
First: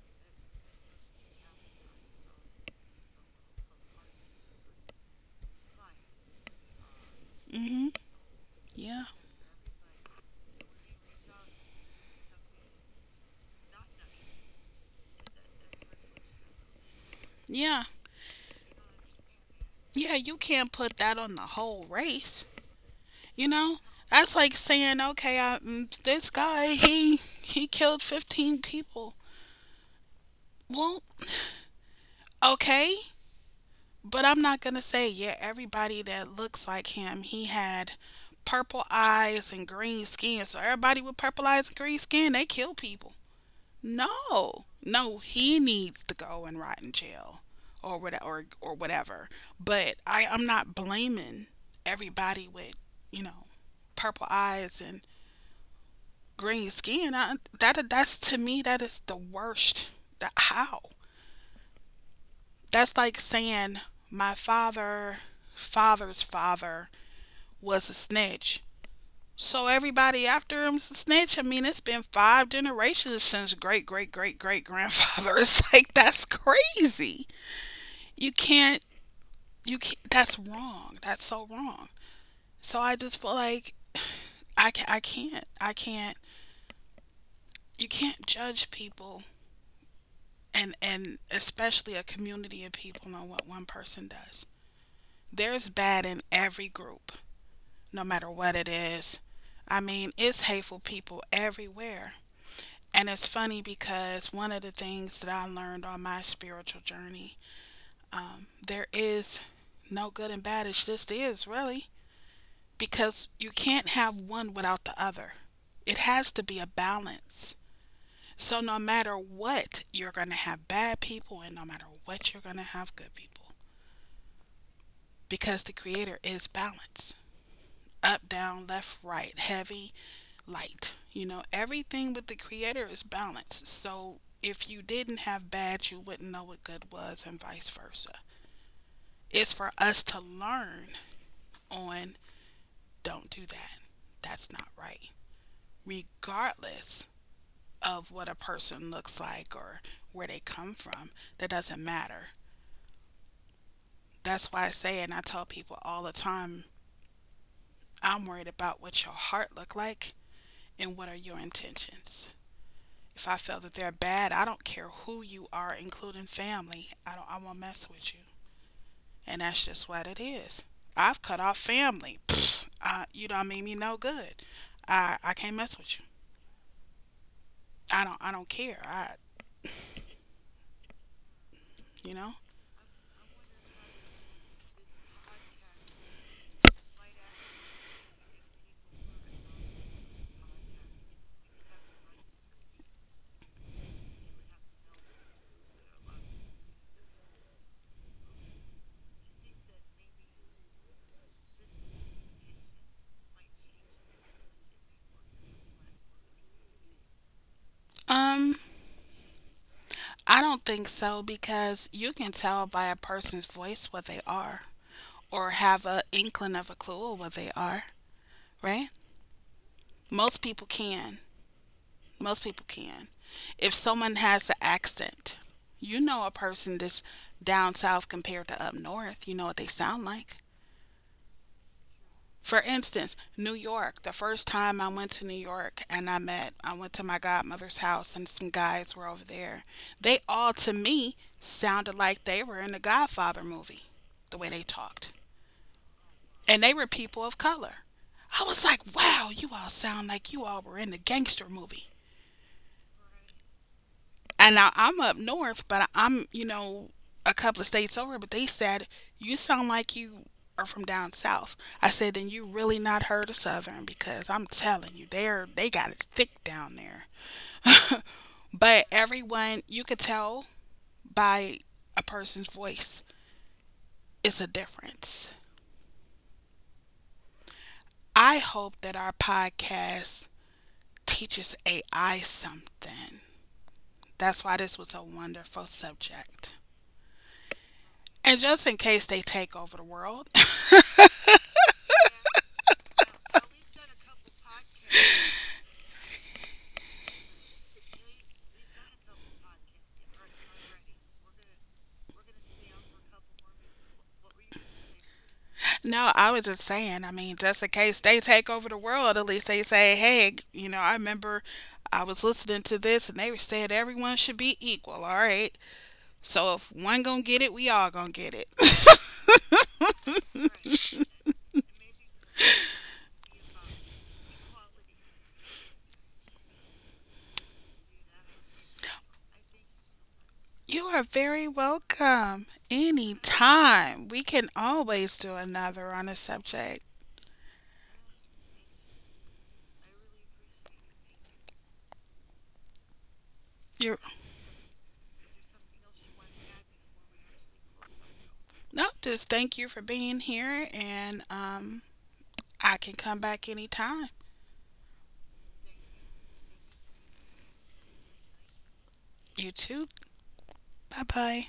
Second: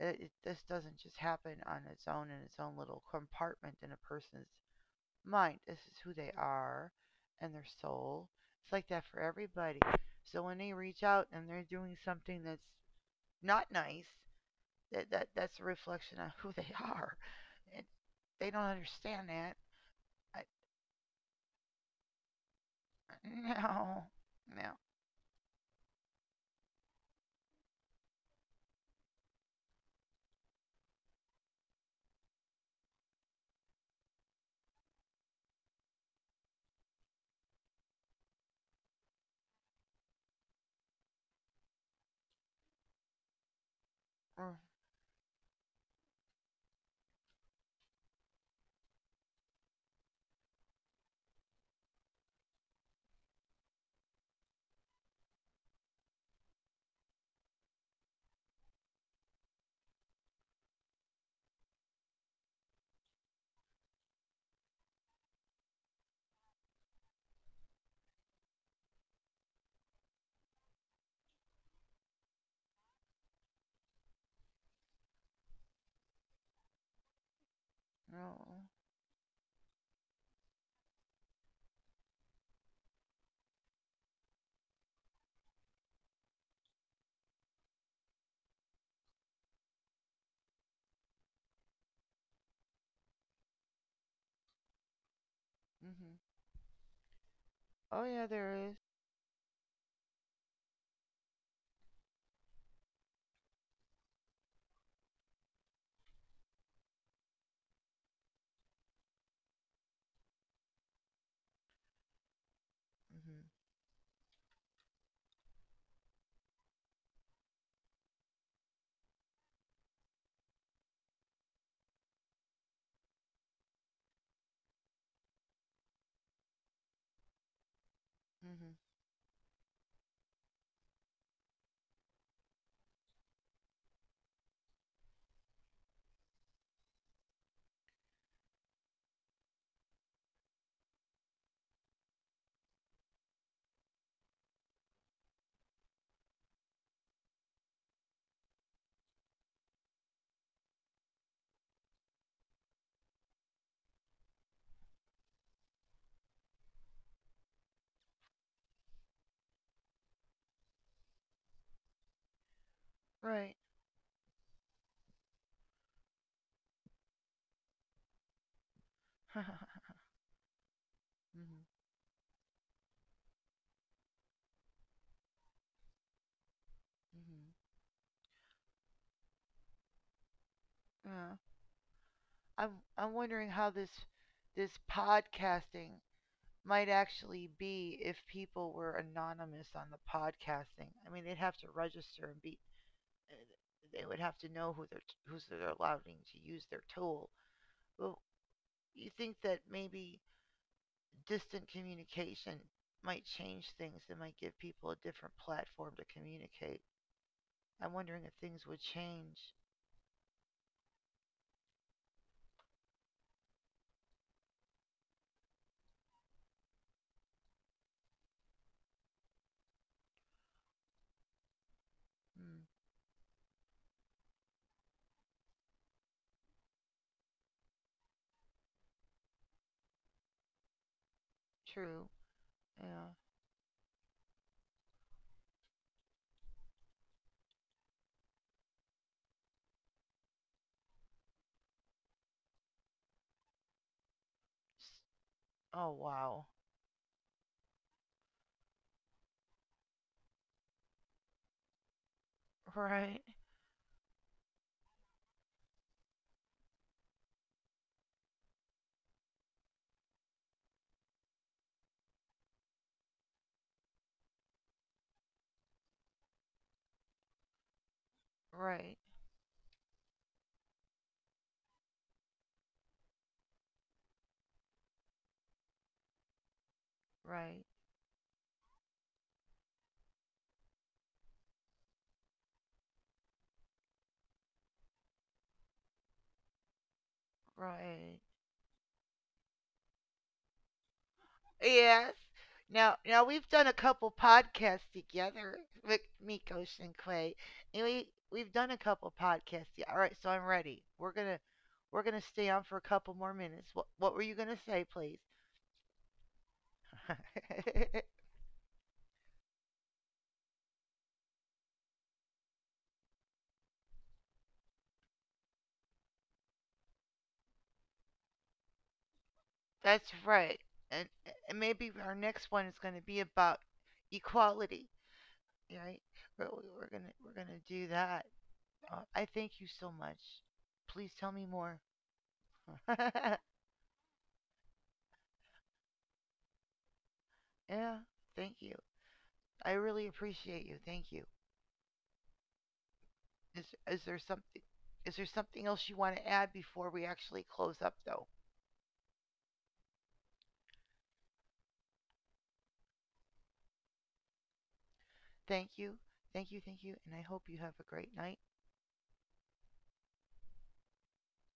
Speaker 1: It, it, this doesn't just happen on its own in its own little compartment in a person's mind. This is who they are, and their
Speaker 2: Hmm.
Speaker 1: soul. It's like
Speaker 2: Yeah.
Speaker 1: that for everybody. So when they reach out and they're doing something that's not nice. That that that's a reflection of who they are.
Speaker 2: Yeah.
Speaker 1: It, they don't understand that.
Speaker 2: Yeah, you
Speaker 1: I,
Speaker 2: can't put that on the whole race. You know,
Speaker 1: no,
Speaker 2: that's like
Speaker 1: no,
Speaker 2: saying, okay, I, mm, this guy he he killed fifteen people. Well, okay, but I'm not gonna say yeah, everybody that looks like him, he had purple eyes and green skin. So everybody with purple eyes and green skin, they kill people.
Speaker 1: mm,
Speaker 2: No. No, he needs to go and rot in jail or what or or whatever. But I, I'm not blaming everybody with, you know, purple eyes and green skin. I, that that's to me that is the worst. That, how? That's like saying my father, father's father was a snitch. So everybody after him's a snitch. I mean, it's been five generations since great great great great grandfather. It's like that's crazy. You
Speaker 1: no.
Speaker 2: can't. You can't. That's wrong. That's so wrong. So I just feel like I ca I can't. I can't. You can't judge people and and especially a community of people on what one person does. There's bad
Speaker 1: Hmm.
Speaker 2: in every group.
Speaker 1: Oh
Speaker 2: No
Speaker 1: yeah,
Speaker 2: matter
Speaker 1: there
Speaker 2: what it
Speaker 1: is.
Speaker 2: is. I mean, it's hateful people everywhere. And it's funny because one of the things that I learned on my spiritual journey, there is no good and bad. It just is, really, because
Speaker 1: Mm-hmm.
Speaker 2: you can't have one without the other. It has to be a balance. So, no matter what, you're going to have bad people, and no matter what, you're going to have good people because the Creator is balance. Up, down,
Speaker 1: Mm-hmm.
Speaker 2: left, right, heavy, light. You know, everything with the creator is balanced. So if you didn't have bad, you wouldn't know what good was, and vice versa. It's for us to learn on don't do that. That's not right. Regardless of what a person looks like or where they come from, that doesn't matter. That's why I say and I tell people all the time, I'm worried about what your heart look like and what are your intentions. If I
Speaker 1: Right.
Speaker 2: feel that they're bad, I don't care who you are, including family. I don't. I won't mess with you, and that's just
Speaker 1: Mm-hmm.
Speaker 2: what it is. I've cut off family. Pfft, I, you don't mean me no good. I I can't mess with you.
Speaker 1: Mm-hmm.
Speaker 2: I don't. I don't care. I
Speaker 1: Yeah.
Speaker 2: you know.
Speaker 1: I'm I'm wondering how this this podcasting might actually be if people were anonymous on the podcasting. I mean, they'd have to register and be. uh, They would have to know who they're who's they're allowing to use their tool. Well, you think that maybe distant communication might change things and might give people a different platform to communicate. I'm wondering if
Speaker 2: Um,
Speaker 1: things would change.
Speaker 2: I don't think so because you can tell by a person's voice what they are, or have a inkling of a clue of what they are, right? Most people can. Most people
Speaker 1: Mm,
Speaker 2: can. If someone has an accent, you know a person that's down south compared to up north. You know what they sound like.
Speaker 1: true.
Speaker 2: For
Speaker 1: Yeah.
Speaker 2: instance, New York. The first time I went to New York and I met, I went to my godmother's house and some guys were over there. They all, to me, sounded like they were in the Godfather movie, the way they talked.
Speaker 1: Oh, wow.
Speaker 2: And they were people of color. I was like, wow, you all sound like you all were in the gangster movie.
Speaker 1: Right.
Speaker 2: And now I'm up north, but I'm, you know, a couple of states over, but they said, you sound like you are from down south. I said, then you really not heard of Southern because I'm telling you, they're they got it thick down there. But
Speaker 1: Right.
Speaker 2: everyone you could tell by a person's voice it's a difference.
Speaker 1: Right.
Speaker 2: I hope that our podcast teaches A I something. That's why this was a wonderful subject.
Speaker 1: Right.
Speaker 2: And just in case they take over the world,
Speaker 1: Yes. Now, now we've done a couple podcasts together with Miko Shinkwe, and we we've done a couple podcasts. Yeah, all right, so I'm ready. We're gonna we're gonna stay on for a couple more minutes. What what were you gonna say, please?
Speaker 2: no, I was just saying, I mean, just in case they take over the world, at least they say, hey, you know, I remember I was listening to this and they said everyone should be equal, all right? So if one gonna get it, we all gonna get it.
Speaker 1: That's right. And, and maybe our next one is gonna be about equality, right? We're, we're gonna we're gonna do that. Uh, I thank you so much.
Speaker 2: You are
Speaker 1: Please tell me
Speaker 2: very
Speaker 1: more.
Speaker 2: welcome. Anytime. We can always do another on a subject.
Speaker 1: Yeah, thank you. I really appreciate you. Thank you. Is is
Speaker 2: You're,
Speaker 1: there something is there something else you want to add before we actually close up though?
Speaker 2: no, just thank you for being here and um, I can come back anytime.
Speaker 1: Thank you. Thank you. Thank you. And I hope you have a great night.
Speaker 2: You too. Bye bye.